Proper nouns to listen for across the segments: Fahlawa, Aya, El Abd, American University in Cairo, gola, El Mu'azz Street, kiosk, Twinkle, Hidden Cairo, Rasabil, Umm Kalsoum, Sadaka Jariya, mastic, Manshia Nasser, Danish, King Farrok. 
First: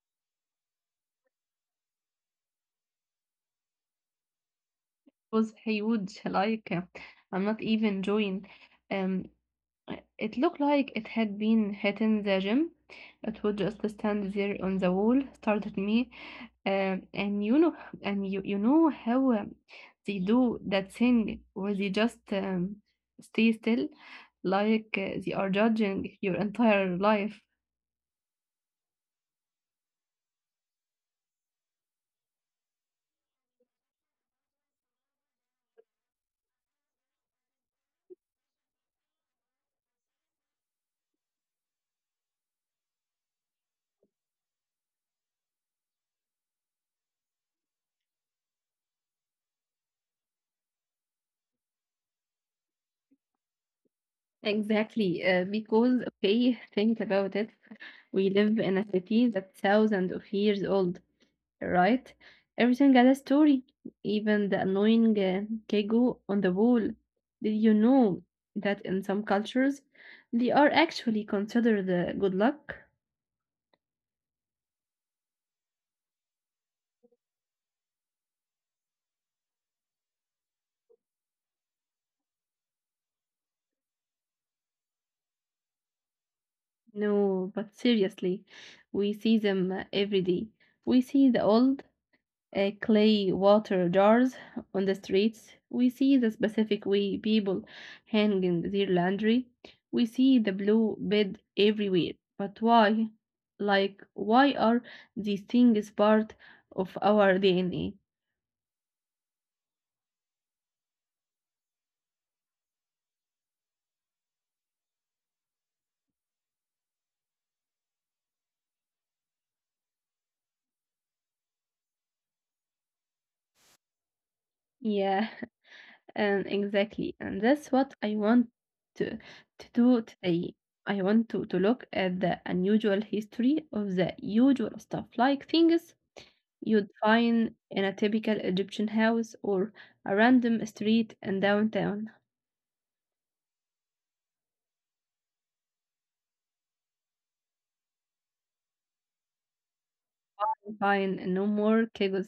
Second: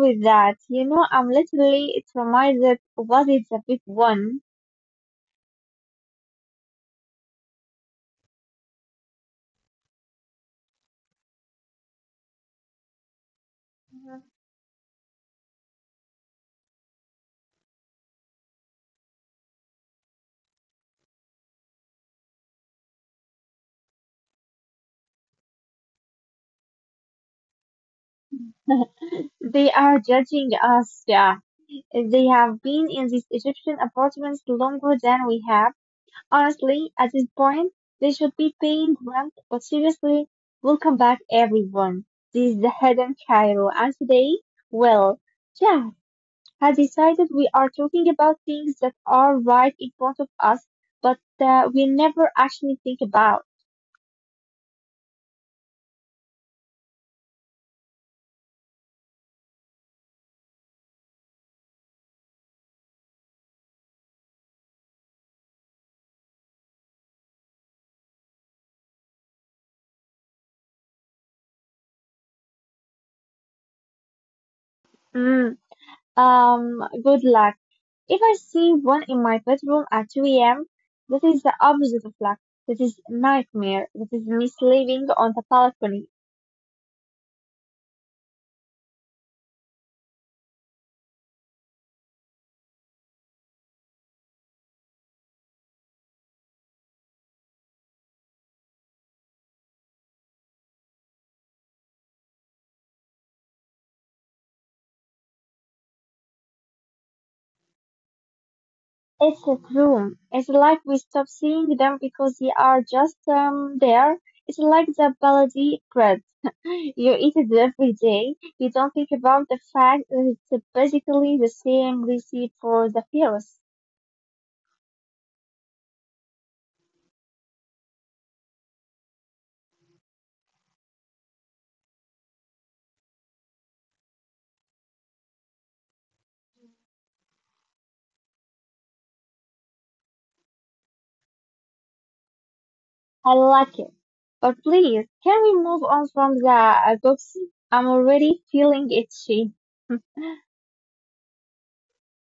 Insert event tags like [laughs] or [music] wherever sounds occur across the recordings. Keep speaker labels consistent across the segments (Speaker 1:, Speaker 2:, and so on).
Speaker 1: with that. You know, I'm literally traumatized. That What is the big one?
Speaker 2: was huge. Like, I'm not even joking. Um, it looked like it had been hitting the gym. It would just stand there on the wall, stared at me, and you know, and you know how they do that thing where they just stay still, like they are judging your entire life.
Speaker 1: They are judging us, yeah. They have been in these Egyptian apartments longer than we have. Honestly, at this point, they should be paying rent, but seriously, welcome back everyone. This is the Hidden Cairo, and today, well, yeah, has decided we are talking about things that are right in front of us, but we never actually think about.
Speaker 2: Exactly, because okay, think about it. We live in a city that's thousands of years old, right? Everything has a story, even the annoying kego on the wall. Did you know that in some cultures they are actually considered good luck?
Speaker 1: Mm, good luck. If I see one in my bedroom at 2 a.m., that is the opposite of luck. That is nightmare. That is me sleeping on the balcony.
Speaker 2: No, but seriously, we see them every day. We see the old, clay water jars on the streets. We see the specific way people hanging their laundry. We see the blue bed everywhere. But why? Like, why are these things part of our DNA?
Speaker 1: It's a room. It's like we stop seeing them because they are just there. It's like the baladi bread. [laughs] You eat it every day. You don't think about the fact that it's basically the same recipe for the virus.
Speaker 2: Yeah, [laughs] and exactly. And that's what I want to do today. I want to look at the unusual history of the usual stuff, like things you'd find in a typical Egyptian house or a random street in downtown.
Speaker 1: I like it. But please, can we move on from the books? I'm already feeling itchy.
Speaker 2: Fine, no more chaos.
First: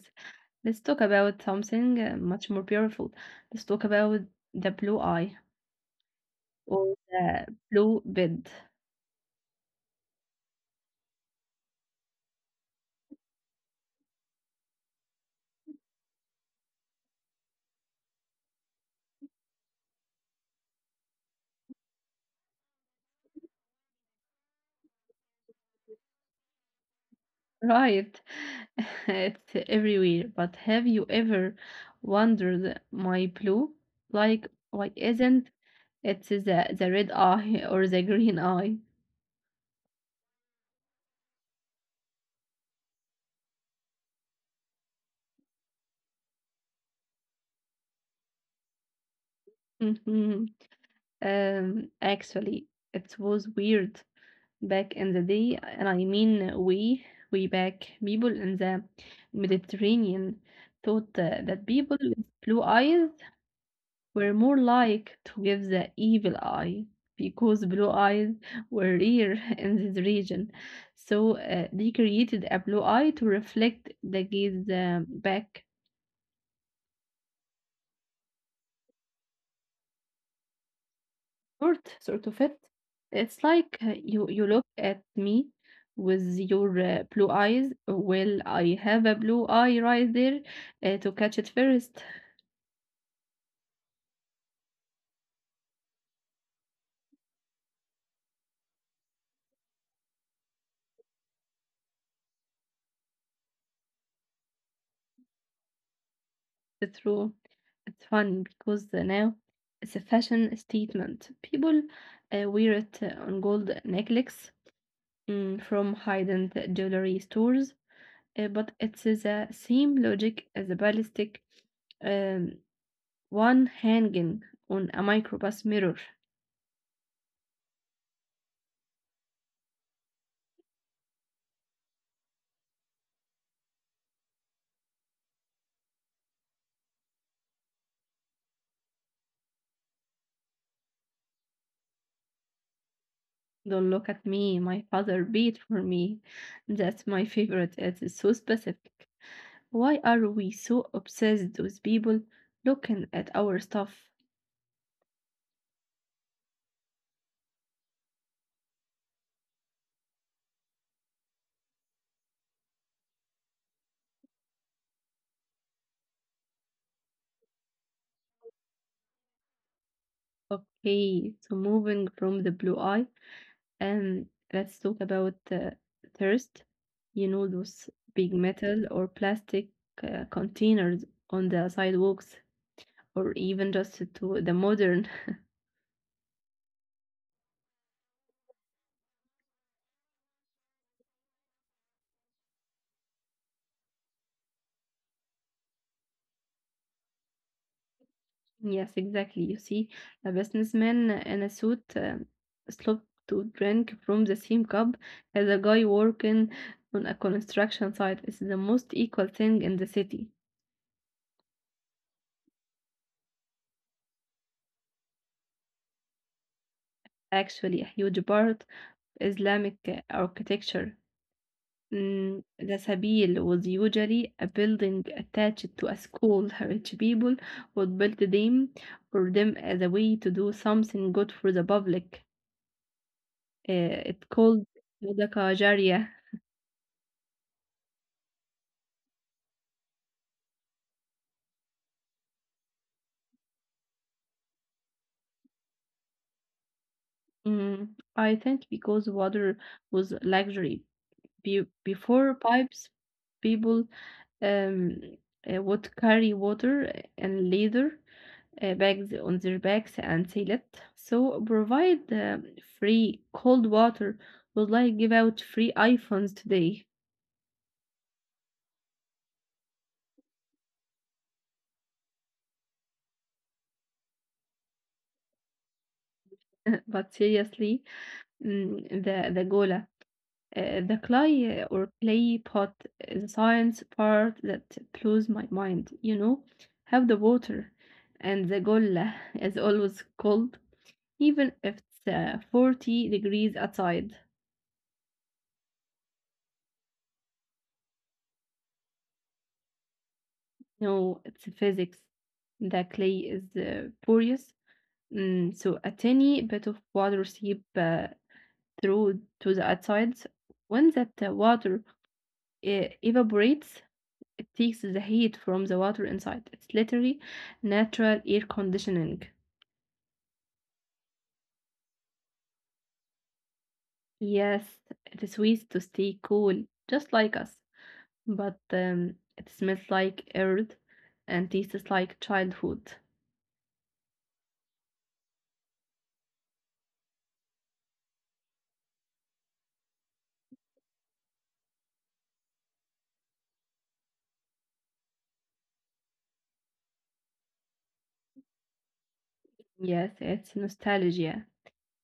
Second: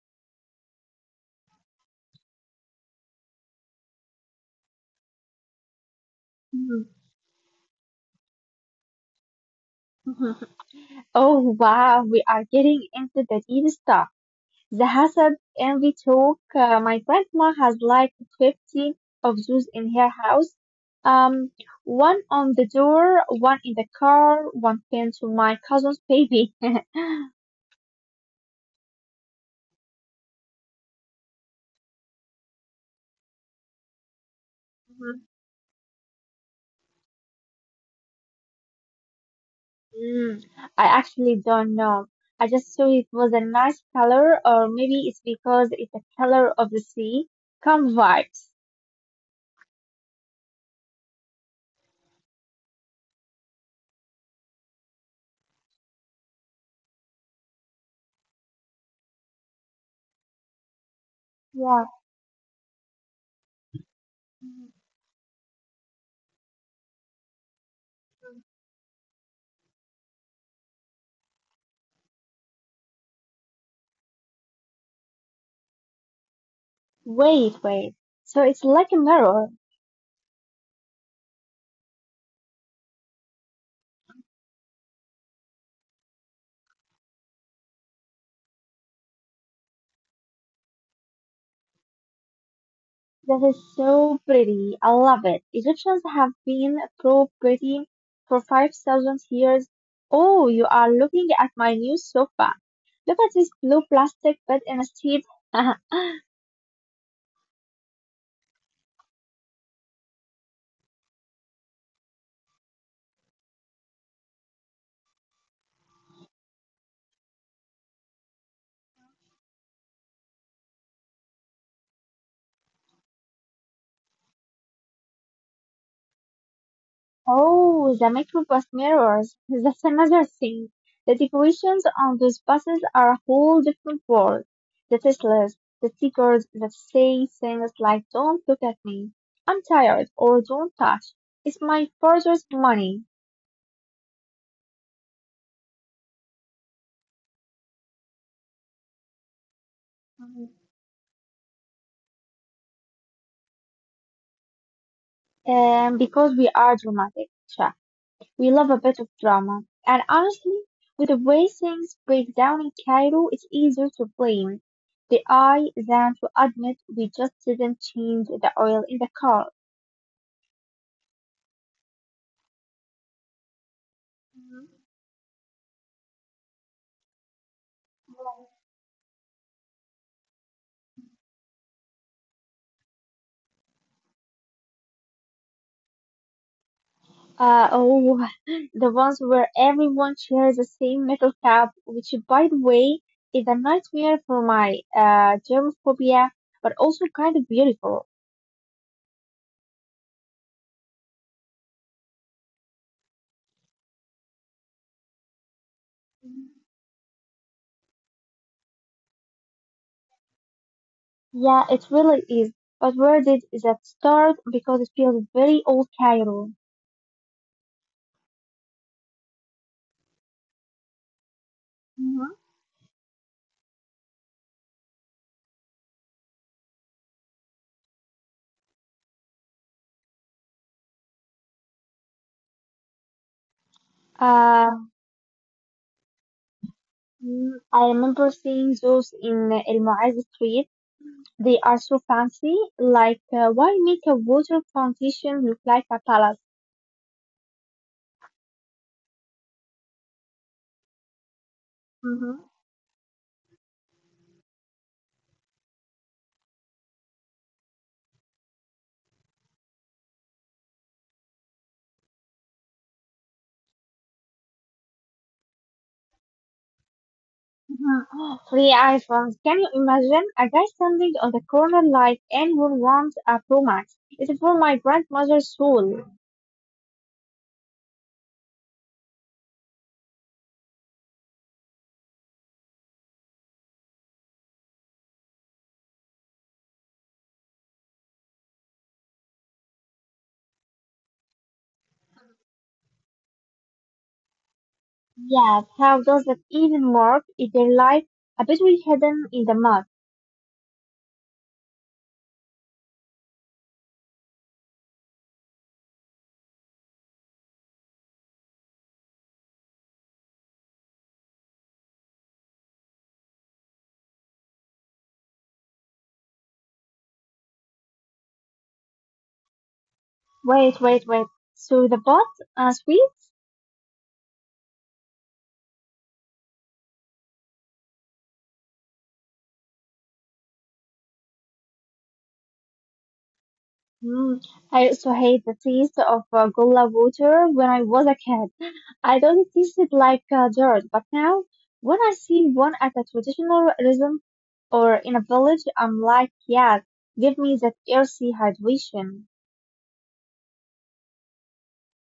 Speaker 2: Let's talk about something much more beautiful. Let's talk about the blue eye or the blue bed.
Speaker 1: [laughs] Oh wow, we are getting into the deep stuff. The and we talk. My grandma has like 15 of those in her house. Um, One on the door, one in the car, one pinned to my cousin's baby.
Speaker 2: Right, [laughs] it's everywhere. But have you ever wondered, my blue, like why
Speaker 1: Mhm.
Speaker 2: isn't it the red eye or the green eye?
Speaker 1: Mm, I actually don't know. I just thought it was a nice color, or maybe it's because it's the color of the sea. Come vibes.
Speaker 2: [laughs] Actually, it was weird back in the day, and I mean way, way back. People in the Mediterranean thought that
Speaker 1: Yeah.
Speaker 2: people with blue eyes were more like to give the evil eye because blue eyes were rare [laughs] in this region. So they created a blue eye to reflect the gaze back.
Speaker 1: Wait, wait. So it's like a mirror.
Speaker 2: Sort of it. It's like you look at me with your blue eyes. Well, I have a blue eye right there to catch it first.
Speaker 1: That is so pretty. I love it. Egyptians have been so pretty for 5,000 years. Oh, you are looking at my new sofa. Look at this blue plastic bed in a street. [laughs]
Speaker 2: It's true. It's fun because now it's a fashion statement. People wear it on gold necklaces, mm, from high-end jewelry stores, but it's the same logic as the ballistic um, one hanging on a microbus mirror.
Speaker 1: Oh, the microbus mirrors. [laughs] That's another thing. The decorations on those buses are a whole different world. The Teslas, the stickers that say things like don't look at me, I'm tired, or don't touch. It's my father's money.
Speaker 2: Don't look at me, my father beat for me. That's my favorite. It's so specific. Why are we so obsessed with people looking at our stuff?
Speaker 1: Because we are dramatic. Sure. We love a bit of drama. And honestly, with the way things break down in Cairo, it's easier to blame the eye than to admit we just didn't change the oil in the car.
Speaker 2: Okay, so moving from the blue eye, and let's talk about thirst. You know, those big metal or plastic containers on the sidewalks, or even just to the modern. [laughs]
Speaker 1: Oh, [laughs] the ones where everyone shares the same metal cap, which, by the way, is a nightmare for my germophobia, but also kind of beautiful.
Speaker 2: Yes, exactly. You see, a businessman in a suit slow to drink from the same cup as a guy working on a construction site. It's the most equal thing in the city.
Speaker 1: Yeah, it really is. But where did that start? Because it feels very old Cairo.
Speaker 2: Actually, a huge part of Islamic architecture.
Speaker 1: Mhm.
Speaker 2: Mm, Rasabil was usually a building attached to a school. [laughs] Rich people would build them for them as a way to do something good for the public. Uh, it called
Speaker 1: Um,
Speaker 2: Sadaka Jariya.
Speaker 1: I remember seeing those in El Mu'azz Street. They are so fancy. Like, why make a water fountain look like a palace?
Speaker 2: Mm, I think because water was luxury. Before
Speaker 1: Mhm.
Speaker 2: pipes, people, um, would carry water in leather bags on their backs and sell it. So provide free cold water would like give out free iPhones today.
Speaker 1: Mhm. Three iPhones. Can you imagine a guy standing on the corner like anyone wants a Pro Max? It's for my grandmother's soul.
Speaker 2: [laughs] But seriously, mm, the gola, the clay or clay pot, the science part that blows my mind. You know, have the water, and the gola is always cold, even if it's 40 degrees outside.
Speaker 1: Yes, how does that even work? Is there like a battery hidden in the mud?
Speaker 2: No, it's physics. The clay is porous. Mm, so a tiny bit of water seep through to the outsides. When that water evaporates, it takes the heat from the water inside. It's literally natural air conditioning.
Speaker 1: Wait, wait, wait. So the pot sweet?
Speaker 2: Yes, it is ways to stay cool, just like us. But it smells like earth and tastes like childhood.
Speaker 1: Mm. I used to hate the taste of Gula water when I was a kid. I don't taste it like dirt, but now when I see one at a traditional rhythm or in a village, I'm like, yeah, give me that earthy hydration.
Speaker 2: Yes, it's nostalgia.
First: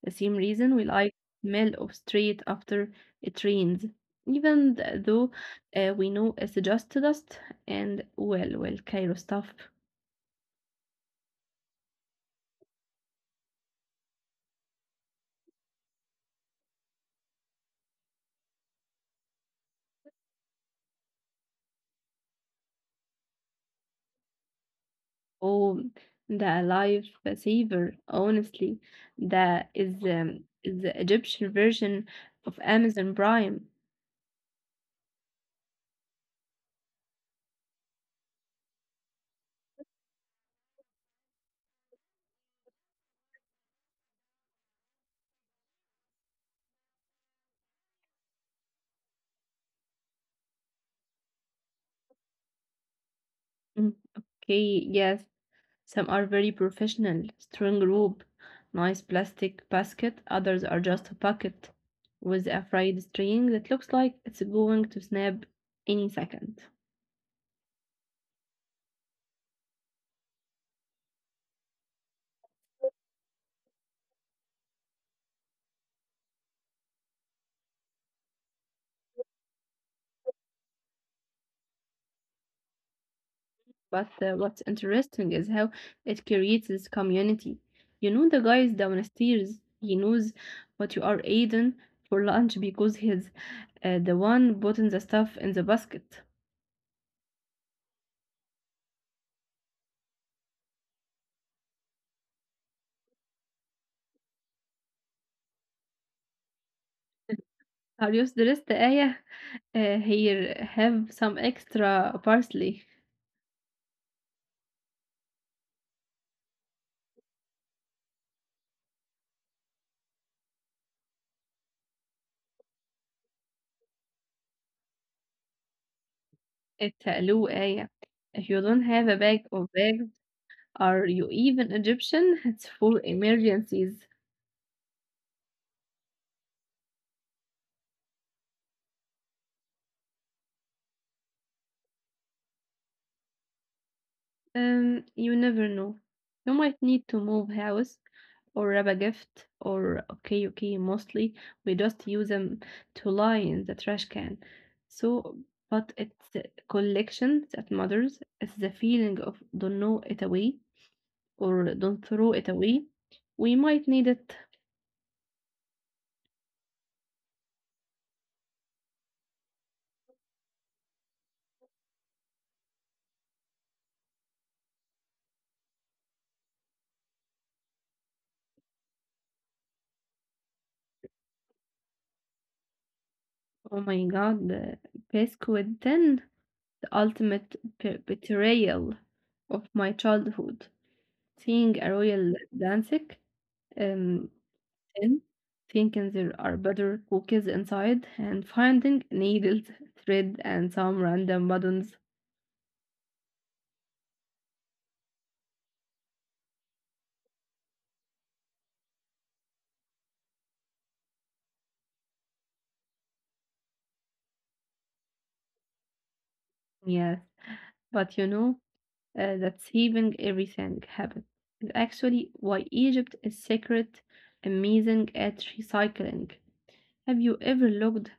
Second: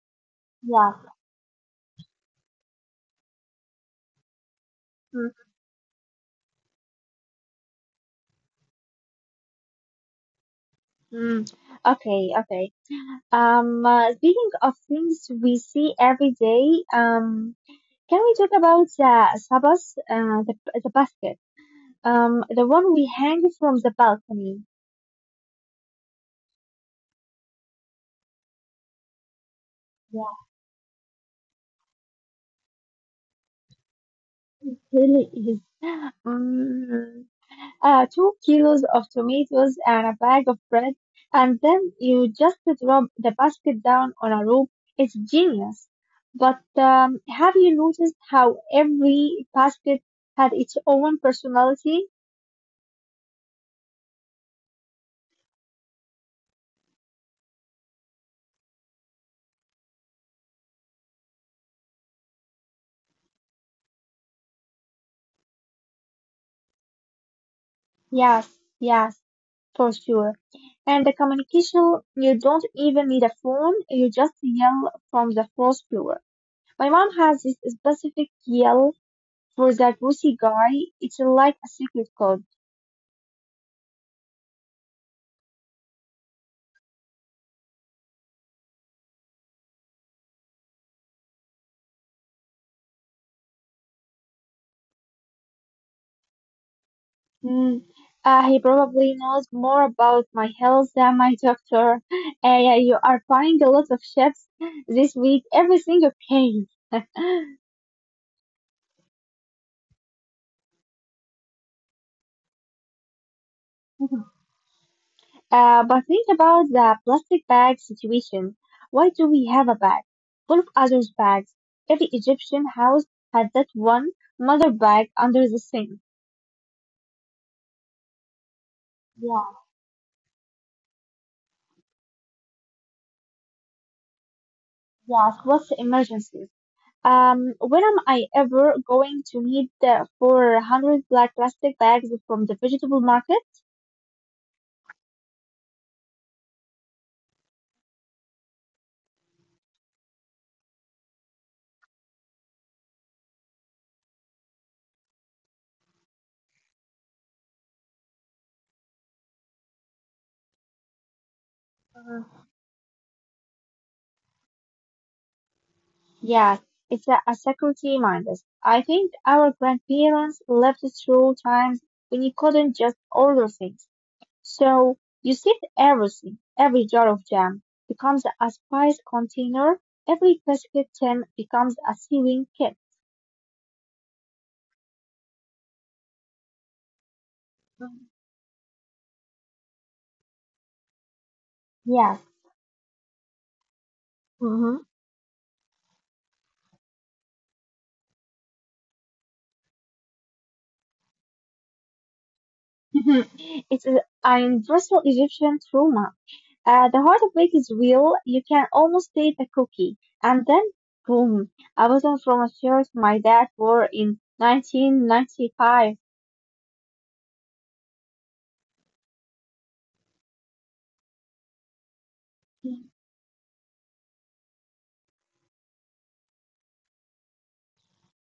Speaker 2: The same reason we
Speaker 1: Yeah.
Speaker 2: like smell of street after it rains, even though
Speaker 1: Mm,
Speaker 2: we know it's just dust and well, Cairo stuff.
Speaker 1: mm. Okay, okay. Speaking of things we see every day, can we talk about the sabas, the basket? The one we hang from the balcony.
Speaker 2: Oh, the life saver, honestly, that is
Speaker 1: Yeah,
Speaker 2: um, is the Egyptian version of Amazon Prime.
Speaker 1: really is. Mm, 2 kilos of tomatoes and a bag of bread, and then you just drop the basket down on a rope. It's genius. But have you noticed how every basket had its own personality?
Speaker 2: Mm, okay, yes, some are very professional, strong rope, nice plastic basket. Others are just a bucket with a fried string that looks like it's going to snap any second.
Speaker 1: Yes, yes, for sure. And the communication, you don't even need a phone, you just yell from the first floor. My mom has this specific yell for that bossy guy. It's like a secret code.
Speaker 2: But what's interesting is how it creates this community. You know the guys downstairs. He knows what you are eating for lunch because he's the one putting the stuff in the basket.
Speaker 1: Mm, he probably knows more about my health than my doctor. [laughs] Yeah, you are buying a lot of chips this week. Everything okay?
Speaker 2: Are you dressed, Aya? Here, have some extra parsley.
Speaker 1: [laughs] But think about the plastic bag situation. Why do we have a bag? Full of others' bags. Every Egyptian house had that one mother bag under the sink.
Speaker 2: Talu ayah. If you don't have a
Speaker 1: Yeah,
Speaker 2: bag of bags, are you even Egyptian? [laughs] It's for emergencies.
Speaker 1: yes, what's the emergency? When am I ever going to need the 400 black plastic bags from the vegetable market?
Speaker 2: You never know. You might need to move house or grab a gift or okay, okay, mostly we just use them to lie in the trash can. So, but it's the collection that matters. It's the feeling of don't know it away or don't
Speaker 1: Uh,
Speaker 2: throw it away. We might need it.
Speaker 1: Yes, it's a security mindset. I think our grandparents lived through times when you couldn't just order things. So you saved everything. Every jar of jam becomes a spice container. Every biscuit tin becomes a sewing kit.
Speaker 2: Oh my God, pesco with 10, the ultimate betrayal of my childhood. Seeing a
Speaker 1: Yes.
Speaker 2: royal Danzig um,
Speaker 1: Mm-hmm.
Speaker 2: tin, thinking there are better cookies inside, and finding needles, thread, and some random buttons.
Speaker 1: [laughs] It's an universal Egyptian trauma. The heartbreak is real. You can almost taste the cookie. And then, boom, I wasn't from a church my dad wore in 1995.
Speaker 2: Yes, but you know, that saving everything habit is actually why Egypt is secret amazing at recycling. Have you ever looked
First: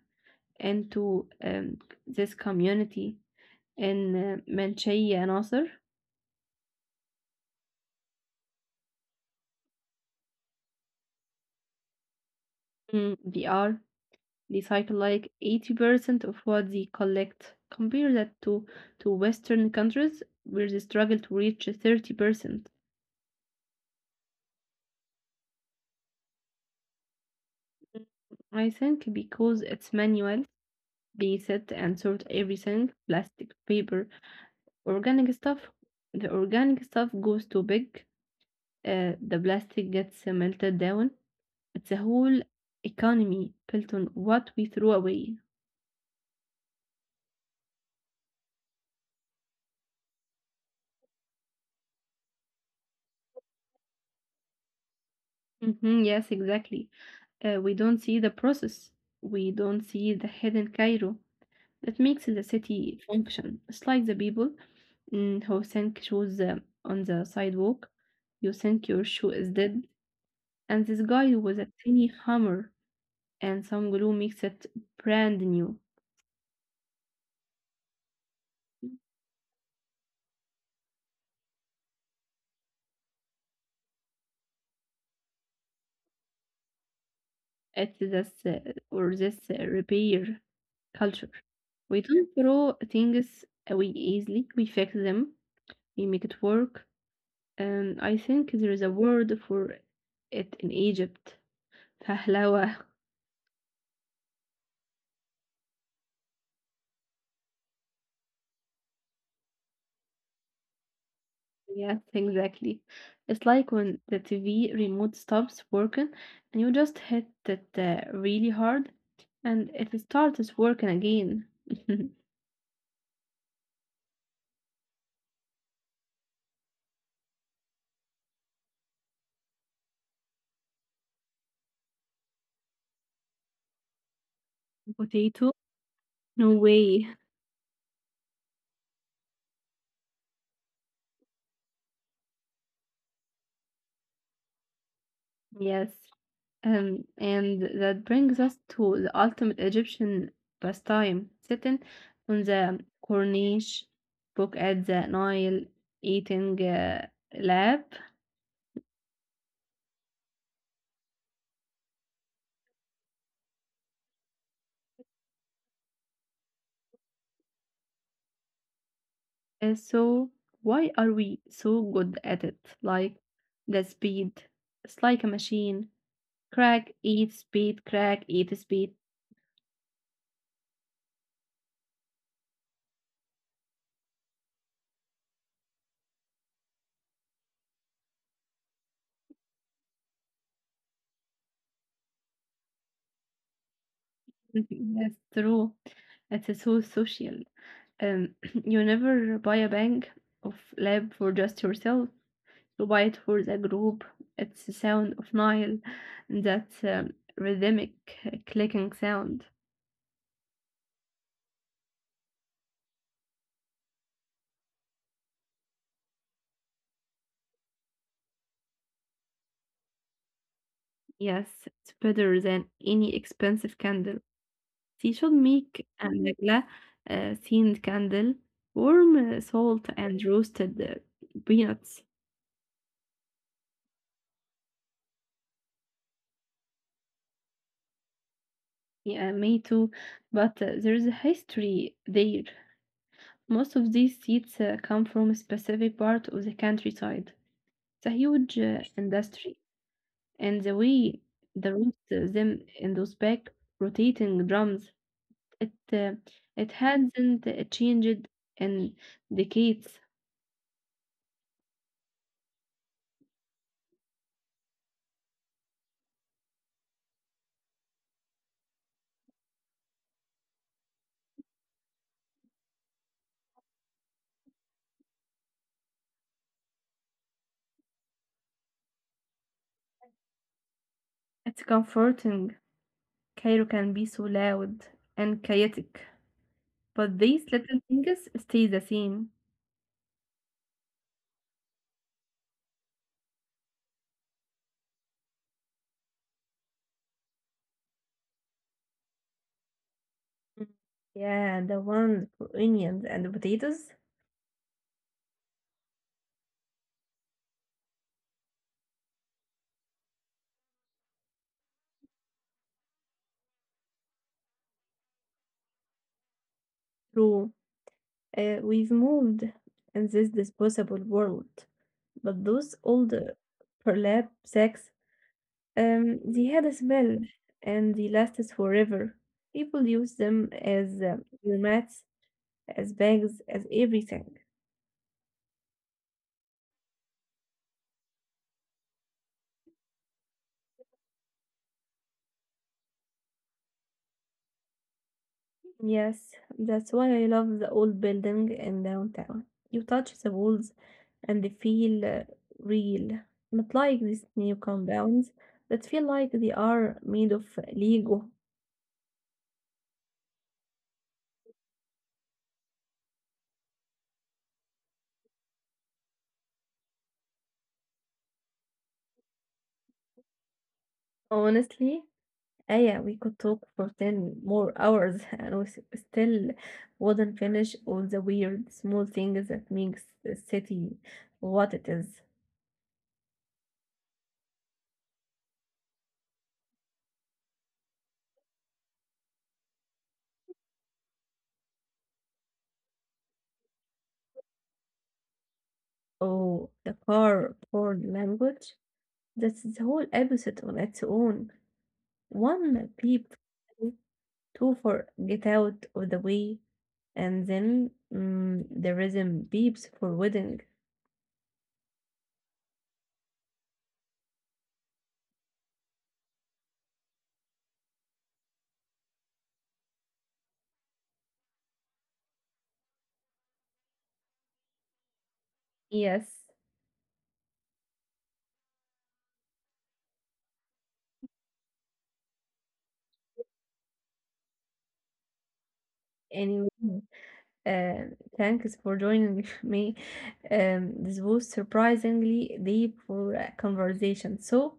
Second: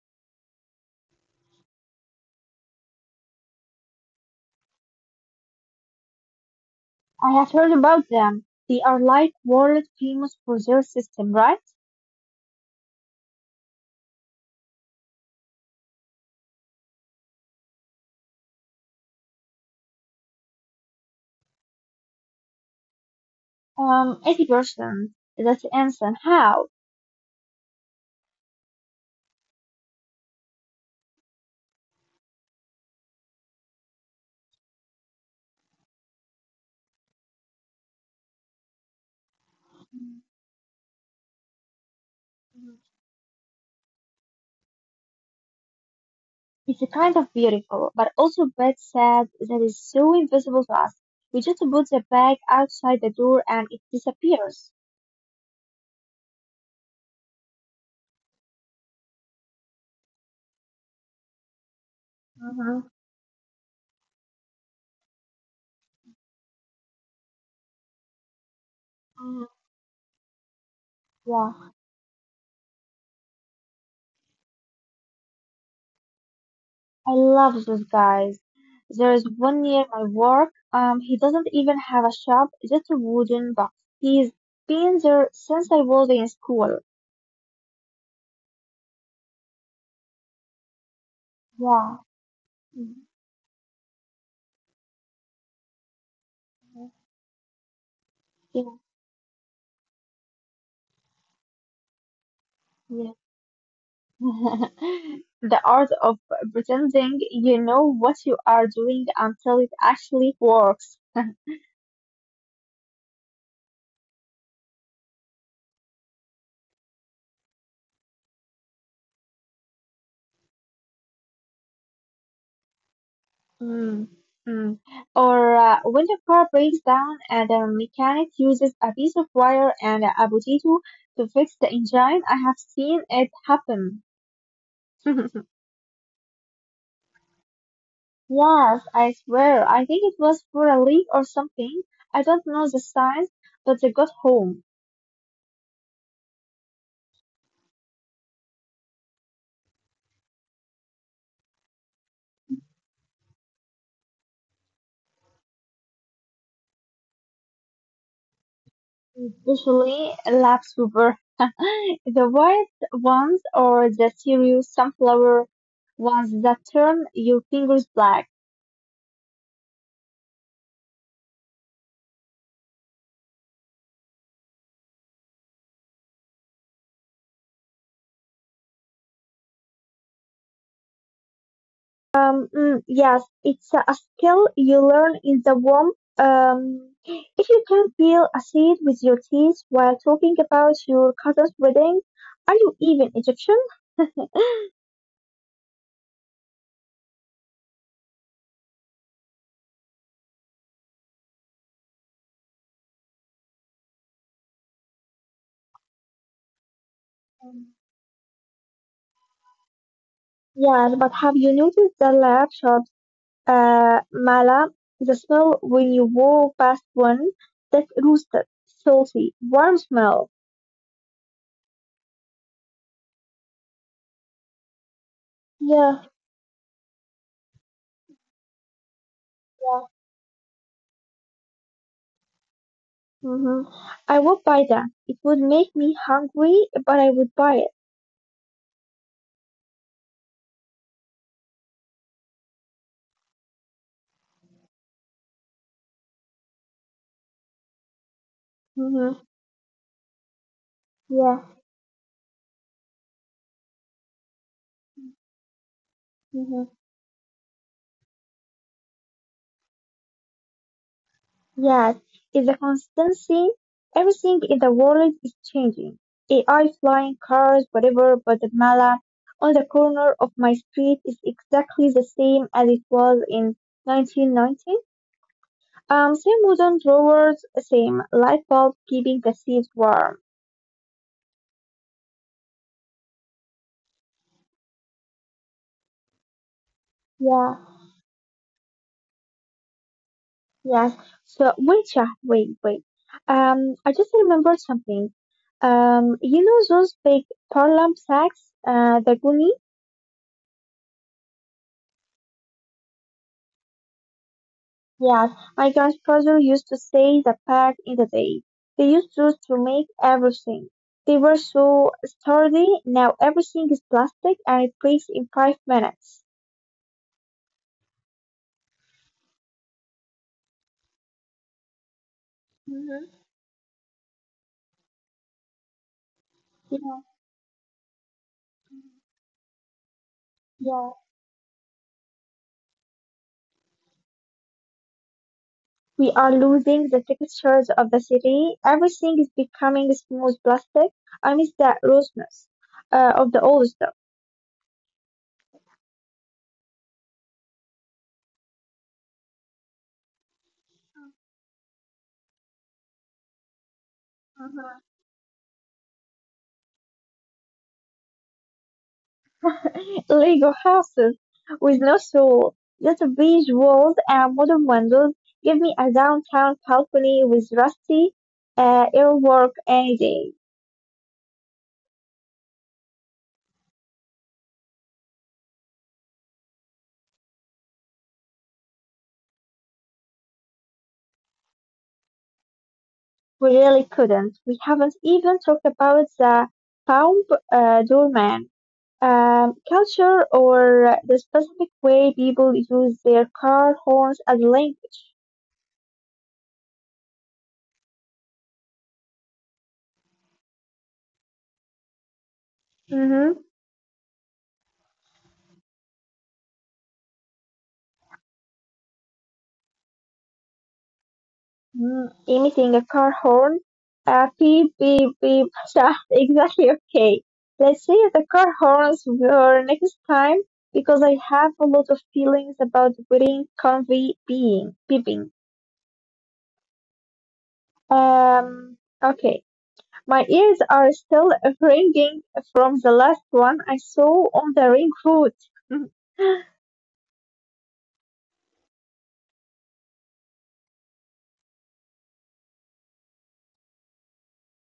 Speaker 2: into this community in Manshia Nasser?
Speaker 1: I have heard about them. They are like world famous for their system, right?
Speaker 2: Mm, they are recycle like 80% of what they collect. Compare that to Western countries where they struggle to reach 30%.
Speaker 1: 80%. That's insane. How?
Speaker 2: Mm, I think because it's manual, they set and sort everything plastic, paper, organic stuff. The organic stuff goes too big, the plastic gets melted down. It's a whole economy built on what we throw away.
Speaker 1: It's a kind of beautiful, but also bad sad that is so invisible to us. We just put the bag outside the door and it disappears.
Speaker 2: Hmm, yes, exactly. We don't see the process. We don't see the hidden Cairo that makes the
Speaker 1: Mm-hmm.
Speaker 2: city function. It's like the people, mm, who think shoes on the sidewalk. You think your shoe is dead, and this guy with
Speaker 1: Yeah.
Speaker 2: a tiny hammer and some glue makes it brand new.
Speaker 1: I love those guys. There is one near my work. He doesn't even have a shop, just a wooden box. He's been there since I was in school.
Speaker 2: It's this repair culture.
Speaker 1: Yeah,
Speaker 2: We don't throw
Speaker 1: Mhm.
Speaker 2: things away easily. We fix them. We make it work. I think there
Speaker 1: yeah,
Speaker 2: is a word for it in Egypt. Fahlawa,
Speaker 1: yeah. [laughs] The art of pretending you know what you are doing until it actually works.
Speaker 2: [laughs] yes, exactly. It's like when the TV remote stops working and you just hit it really hard and it starts working again. [laughs]
Speaker 1: Mm, mm. Or when the car breaks down and the mechanic uses a piece of wire and a potato to fix the engine, I have seen it happen. [laughs]
Speaker 2: Potato? No way.
Speaker 1: Yes, I swear, I think it was for a leak or something. I don't know the science, but they got home,
Speaker 2: Yes, and that brings us to the ultimate Egyptian pastime, sitting on the corniche, book at the Nile, eating lab.
Speaker 1: especially lab super. [laughs] The white ones or the serious sunflower ones that turn your fingers black.
Speaker 2: And so, why are we so good at it? Like the speed, it's like a machine. Crack, eat, speed, crack, eat, speed.
Speaker 1: Yes, it's a skill you learn in the womb. If you can peel a seed with your teeth while talking about your cousin's wedding, are you even Egyptian? [laughs]
Speaker 2: [laughs] That's true. It is so social. Um, [clears throat] you never buy a bag of lab for just yourself. You buy it for the group. It's the sound of Nile, that rhythmic clicking sound.
Speaker 1: Yes, but have you noticed the lab shops, Mala, the smell when you walk past one that roasted, salty, warm smell?
Speaker 2: Yes, it's better than any expensive candle. She should make
Speaker 1: Yeah,
Speaker 2: a Nagla uh, themed candle, warm
Speaker 1: yeah.
Speaker 2: salt and roasted peanuts.
Speaker 1: Hmm. I would buy that. It would make me hungry, but I would buy it.
Speaker 2: Yeah, me too. But there's a history there. Most of these seeds come from a specific part of the countryside. It's a huge
Speaker 1: Hmm.
Speaker 2: industry, and the
Speaker 1: Yeah.
Speaker 2: way the roots them in those back rotating drums, it uh,
Speaker 1: Hmm.
Speaker 2: it hasn't changed in decades.
Speaker 1: Yes. It's a constancy. Everything in the world is changing. AI, flying cars, whatever, but the mala on the corner of my street is exactly the same as it was in 1990. Same wooden drawers, same light bulb keeping the seats warm.
Speaker 2: It's comforting. Cairo can be so loud and chaotic, but
Speaker 1: Yeah.
Speaker 2: these little things stay the same.
Speaker 1: Yes. So wait, yeah, wait, wait. I just remembered something. You know those big parlam sacks, the guni?
Speaker 2: Mm, yeah, the ones for onions and potatoes.
Speaker 1: Yes. My grandfather used to say that back in the day, they used those to make everything. They were so sturdy. Now everything is plastic and it breaks in 5 minutes.
Speaker 2: True. We've moved in this disposable world, but those old
Speaker 1: Hmm.
Speaker 2: burlap sacks, they had a smell and they lasted forever. People use them
Speaker 1: Yeah.
Speaker 2: as your mats, as bags, as everything.
Speaker 1: We are losing the textures of the city. Everything is becoming smooth plastic. I miss that roughness of the old stuff.
Speaker 2: Yes, that's why I love the old building in downtown. You touch the walls and they feel real, not like these new compounds that feel like they are made of Lego.
Speaker 1: [laughs] Lego houses with no soul. Just a beige walls and modern windows. Give me a downtown balcony with rusty airwork any day.
Speaker 2: Honestly, ah, yeah, we could talk for 10 more hours [laughs] and we still wouldn't finish all the weird small things that makes the city what it is.
Speaker 1: We really couldn't. We haven't even talked about the bomb doorman. Culture or the specific way people use their car horns as a language.
Speaker 2: Oh, the car for language. That's the whole episode on its own. One peep,
Speaker 1: Mm-hmm.
Speaker 2: two for get out of the way, and then mm, the rhythm beeps for wedding.
Speaker 1: Mm, emitting a car horn, beep, beep, beep [laughs] sound exactly okay. Let's say the car horns were next time because I have a lot of feelings about wearing convey being, beeping.
Speaker 2: Yes,
Speaker 1: Um, okay. My ears are still ringing from the last one I saw on the ring road. [laughs]
Speaker 2: anyway. Uh, thanks for joining [laughs] me. This was surprisingly deep for a conversation. So,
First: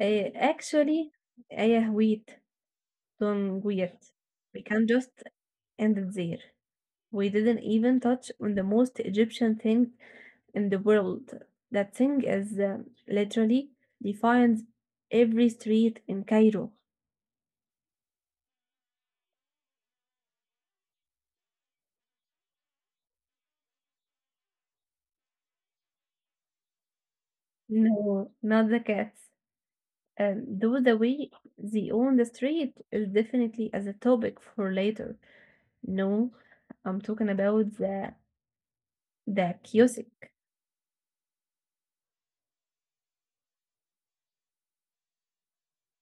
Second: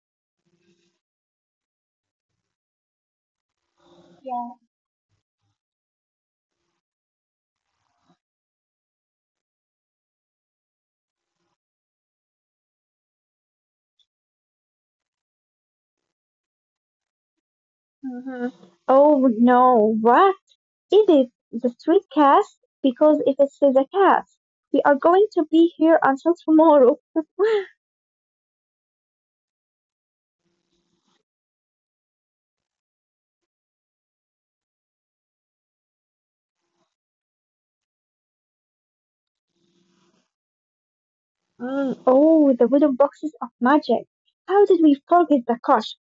Speaker 2: actually, yeah, wait, don't wait.
Speaker 1: Yeah.
Speaker 2: We can just end it there. We didn't even touch on the most Egyptian thing in the world. That thing is literally defines every street in Cairo.
Speaker 1: Hmm. Oh no, what is it? The street cast? Because if it's the cast, we are going to be here until tomorrow.
Speaker 2: No, not the cats. And though the way they own the street is definitely as a topic for later. No, I'm talking about the music,
Speaker 1: Mm. Oh, the wooden boxes of magic. How did we forget the cash?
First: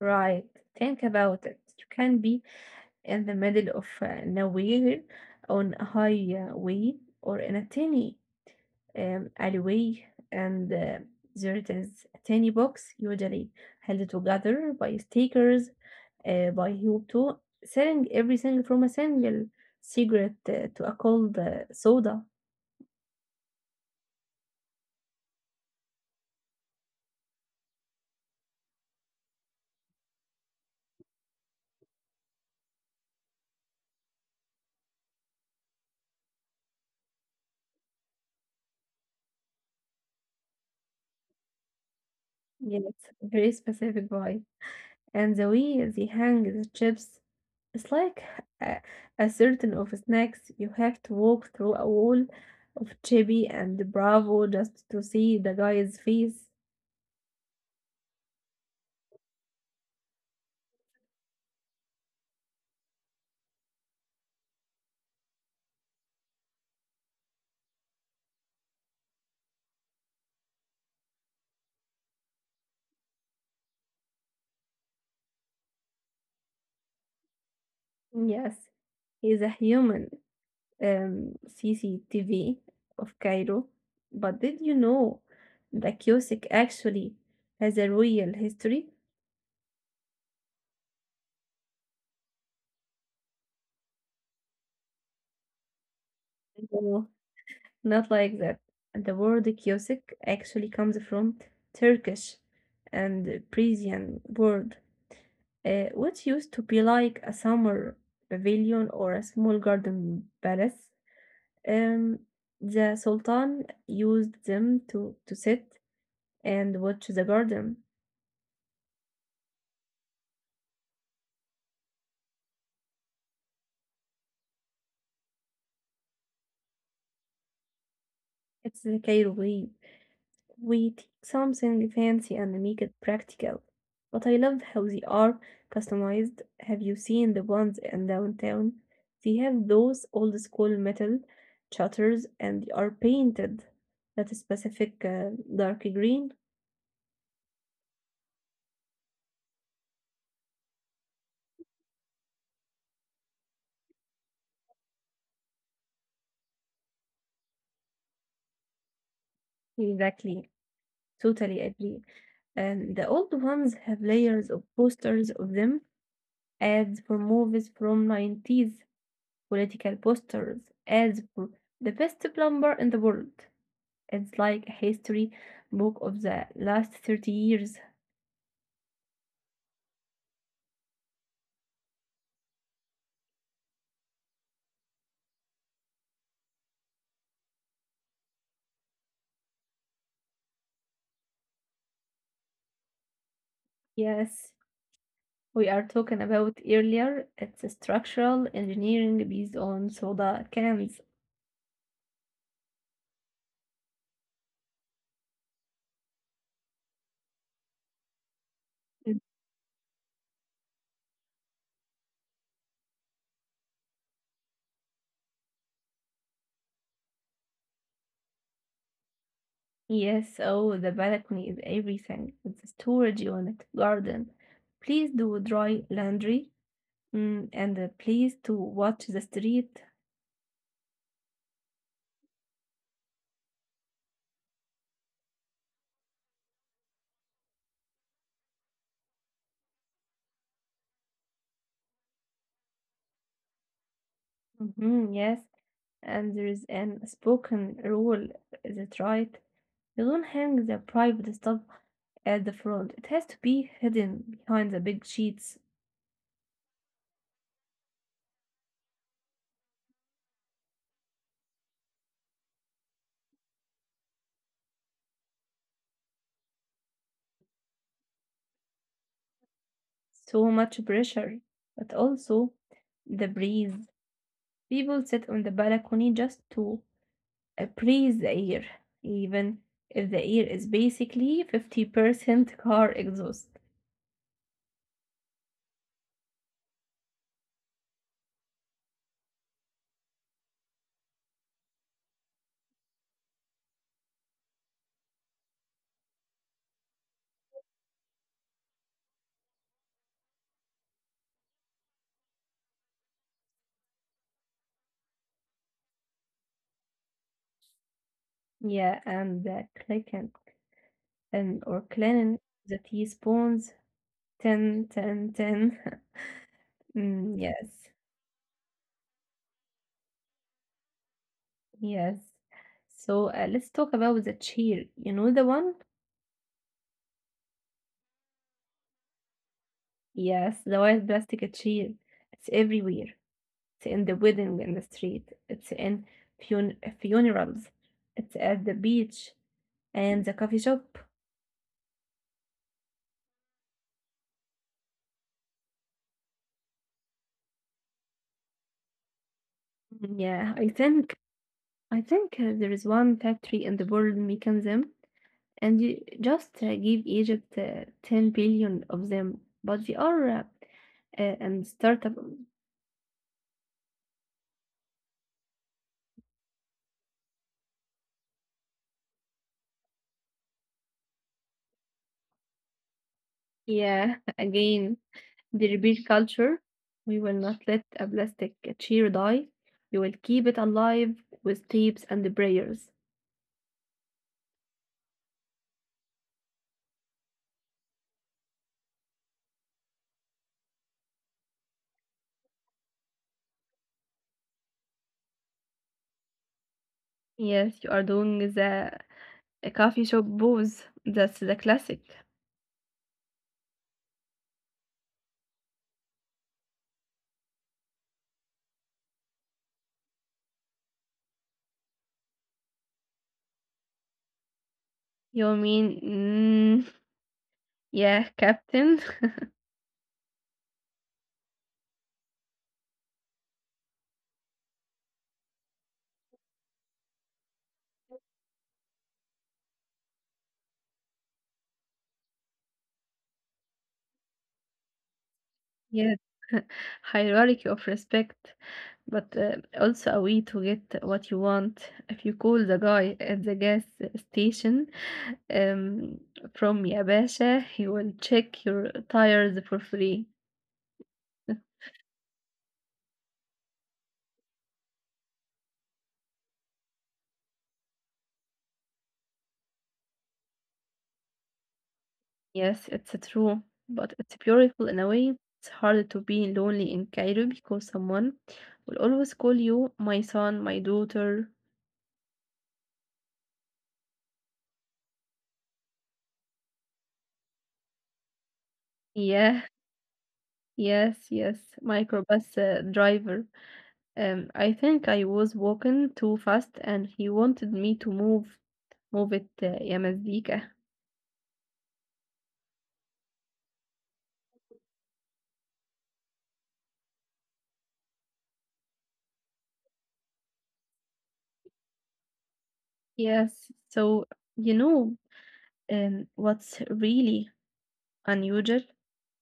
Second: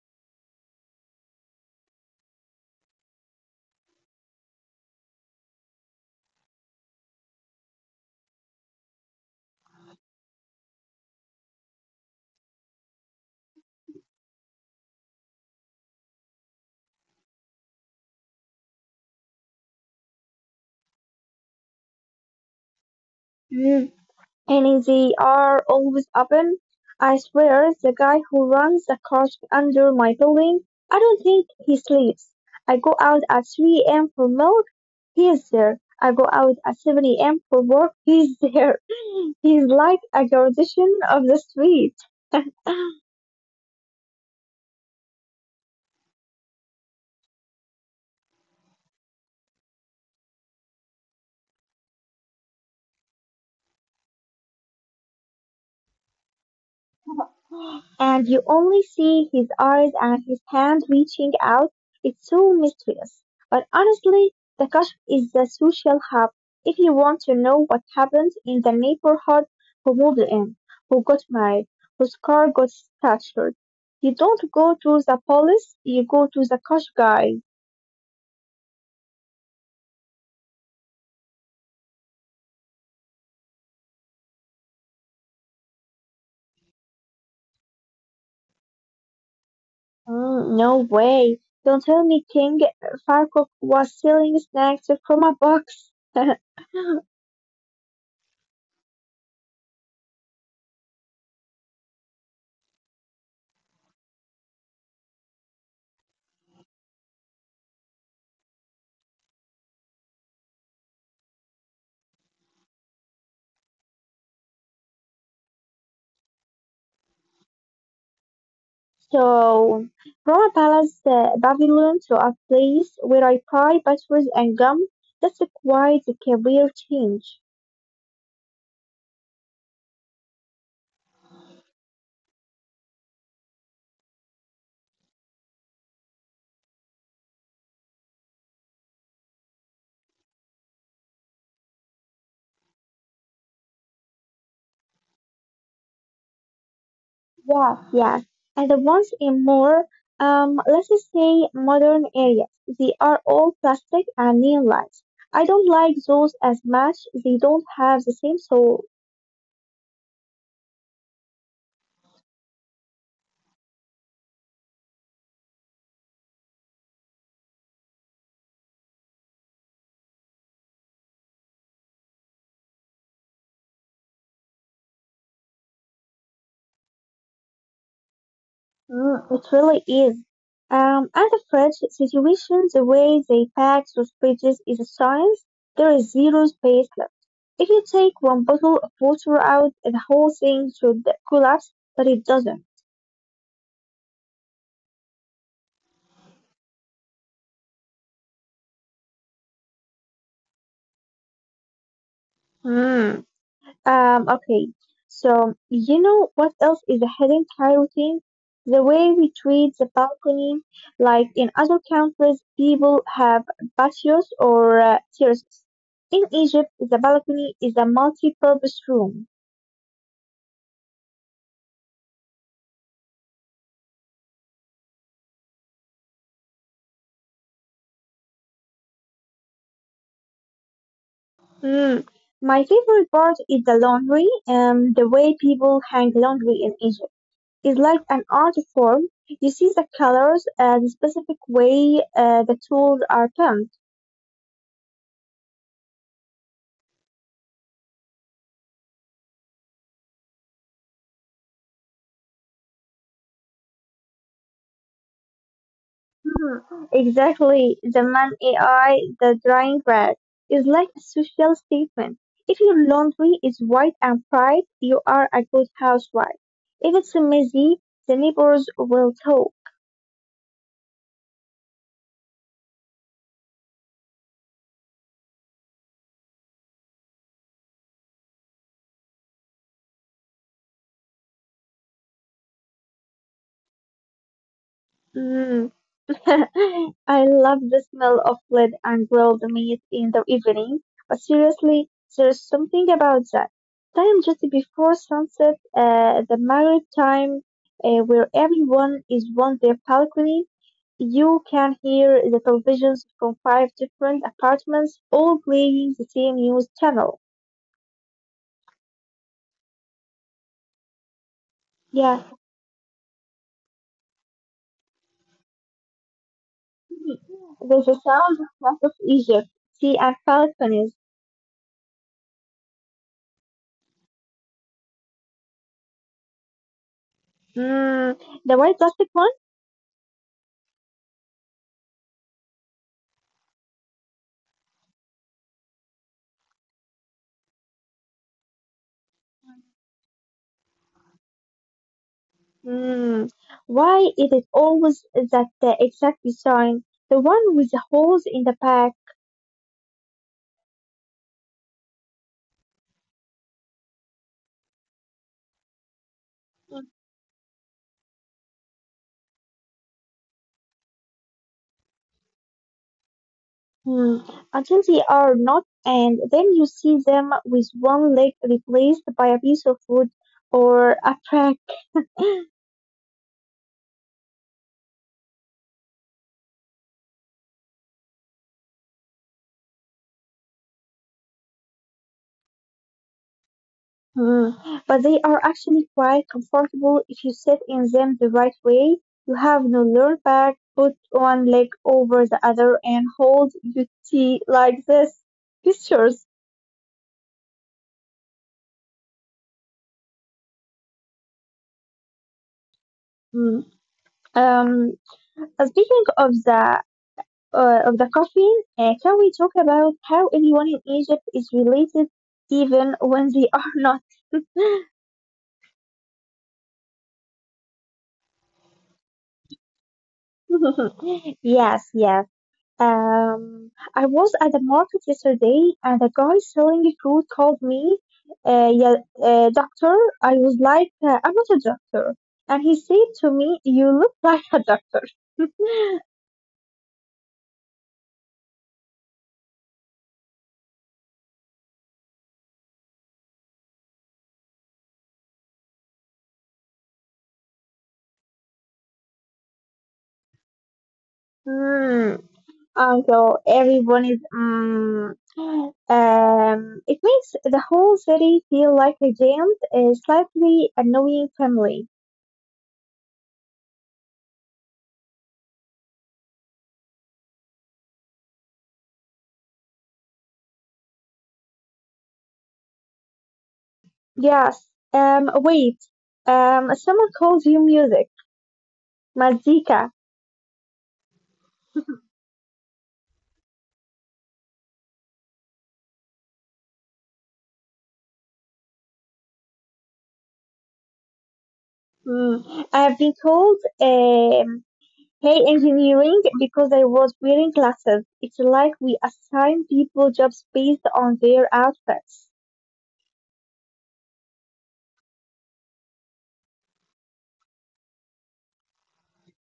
Speaker 2: right? Think about it. You can be in the middle of nowhere, on a highway, or in a tiny آمم alleyway, and there is a tiny box, usually held together by stickers, by Hubto, selling everything from a single cigarette to a cold soda.
Speaker 1: And they are always open. I swear, the guy who runs the kiosk under my building, I don't think he sleeps. I go out at 3 a.m. for milk, he is there. I go out at 7 a.m. for work, he's there. [laughs] He's like a guardian of the street. [laughs]
Speaker 2: Yes, very specific vibe. And the way they hang the chips, it's like a, a certain of snacks. You have to walk through a wall of chibi and Bravo just to see the guy's face.
Speaker 1: And you only see his eyes and his hand reaching out. It's so mysterious. But honestly, the Kashf is the social hub. If you want to know what happens in the neighborhood, who moved in, who got married, whose car got stuttered, you don't go to the police, you go to the Kashf guy.
Speaker 2: Yes, he's a human CCTV of Cairo. But did you know the Kyosik actually has a real history?
Speaker 1: Mm, no way. Don't tell me King Farkok was selling snacks from a box. [laughs]
Speaker 2: Not like that. The word kiosk actually comes from Turkish and Persian word, which used to be like a summer pavilion or a small garden palace. Um, the Sultan used them to sit and watch the garden.
Speaker 1: So from a Palace Pavilion to a place where I buy batteries and gum. That's quite a career change.
Speaker 2: It's the Cairo way. We take something fancy and make it practical. But I love how they are customized. Have you seen the ones in downtown? They have those old school metal shutters, and they are painted that specific dark green.
Speaker 1: Wow. Yes, and the ones in more, let's just say modern areas, they are all plastic and neon lights. I don't like those as much. They don't have the same soul.
Speaker 2: Exactly. Totally agree. And the old ones have layers of posters of them, ads for movies from 90's, political posters, ads for the best plumber in the world. It's like a history book of the last 30 years.
Speaker 1: Mm, it really is. And the French situation, the way they pack those pages is a science. There is zero space left. If you take one bottle of water out, the whole thing should collapse, but it doesn't.
Speaker 2: Yes, we are talking about earlier. It's a structural engineering based on soda cans.
Speaker 1: Okay. So, you know what else is a hidden Thai routine? The way
Speaker 2: Mm.
Speaker 1: we treat the balcony. Like in other countries, people have patios or terraces. In Egypt, the balcony is a multi-purpose room.
Speaker 2: Yes, oh, the balcony is everything. It's a storage unit, garden. Please do dry laundry. Mm, and please to watch the street.
Speaker 1: Mm. My favorite part is the laundry. The way people hang laundry in Egypt is like an art form. You see the colors, the specific way the tools are turned.
Speaker 2: Mhm, yes, and there is an spoken rule. Is it right? You don't hang the private stuff at the front. It has to be hidden behind the big sheets.
Speaker 1: Mhm, exactly. The man AI, the drying rack, is like a social statement. If your laundry is white and bright, you are a good housewife. If it's messy, the neighbors will talk.
Speaker 2: So much pressure. But also the breeze. People sit on the balcony just to breathe the air, even if the air is basically 50% car exhaust.
Speaker 1: [laughs] I love the smell of bread and grilled meat in the evening, but seriously, there's something about that time just before sunset, the married time where everyone is on their balcony. You can hear the televisions from five different apartments all playing the same news channel.
Speaker 2: Yeah, and the clicking and or
Speaker 1: Yeah,
Speaker 2: cleaning the teaspoons. Ten, 10, 10. [laughs] Mm, yes.
Speaker 1: there's a sound of map of Egypt, sea and balconies.
Speaker 2: Yes. So let's talk about the chair. You know the one?
Speaker 1: Mm, the white plastic one?
Speaker 2: Yes, the white plastic chair. It's everywhere. It's in the wedding in the street. It's in funerals. It's at the beach and the coffee shop.
Speaker 1: Hmm, why is it always that the exact design, the one with the holes in the back?
Speaker 2: Mm, yeah, I think there is one factory in the world making them, and you just give Egypt 10 billion of them. But we are and startup.
Speaker 1: Hmm, until they are not, and then you see them with one leg replaced by a piece of wood or a plank.
Speaker 2: Yeah, [laughs] again, the repeat culture. We will not let a plastic chair die. We will keep it alive with tapes and prayers.
Speaker 1: Hmm, but they are actually quite comfortable if you sit in them the right way. You have no lower back, put one leg over the other, and hold your tea like this. Pictures.
Speaker 2: Yes, you are doing the a coffee shop booze. That's the classic.
Speaker 1: Hmm, Um, Speaking of the caffeine, can we talk about how everyone in Egypt is related, even when they are [laughs] not?
Speaker 2: You mean, mm, yeah, Captain. [laughs]
Speaker 1: Yes, yes. I was at the market yesterday, and a guy selling fruit called me, uh, yeah, doctor. I was like, I'm not a doctor, and he said to me, "You look like a doctor."
Speaker 2: Yes, [laughs] hierarchy of respect, but also a way to get what you want. If you call the guy at the gas station um, from Yabasha, he will check your tires for free.
Speaker 1: Hmm. So everyone is, it makes the whole city feel like a jammed, slightly annoying family.
Speaker 2: Yes, it's true, but it's beautiful in a way. It's hard to be lonely in Cairo because someone will always call you my son, my daughter.
Speaker 1: Yes. Wait. Someone calls you music.
Speaker 2: Yeah,
Speaker 1: Mazika.
Speaker 2: yes, yes, microbus driver. I think I was walking too fast and he wanted me to move. Move it, يا مزيكا.
Speaker 1: Mm. I have been called, hey engineering because I was wearing glasses. It's like we assign people jobs based on their outfits.
Speaker 2: Yes, so you know what's really unusual?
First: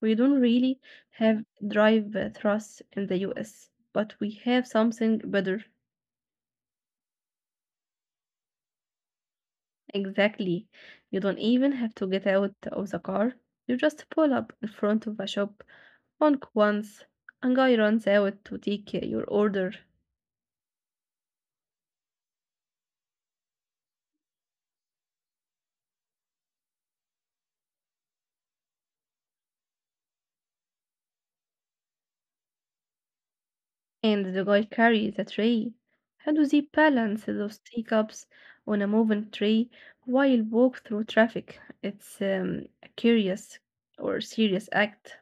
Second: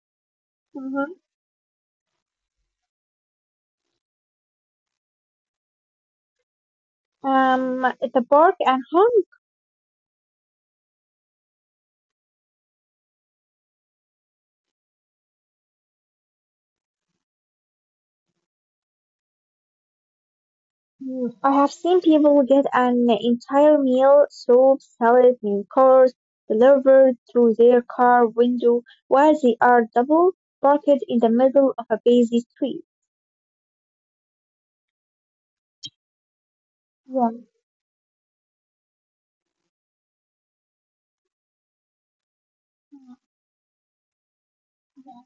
Speaker 2: We don't really
Speaker 1: Hmm.
Speaker 2: have drive thrust in the US, but we have something better.
Speaker 1: At the park and home.
Speaker 2: Exactly. You don't even have to get out of the car. You just pull up in front of a shop, honk once, and guy runs out to take your order.
Speaker 1: Hmm, I have seen people get an entire meal, soup, salad, and course delivered through their car window while they are double parked in the middle of a busy street.
Speaker 2: And the guy carries a tray. How do they
Speaker 1: Yeah,
Speaker 2: balance those teacups on a moving tray while walk through traffic? It's a curious or serious act.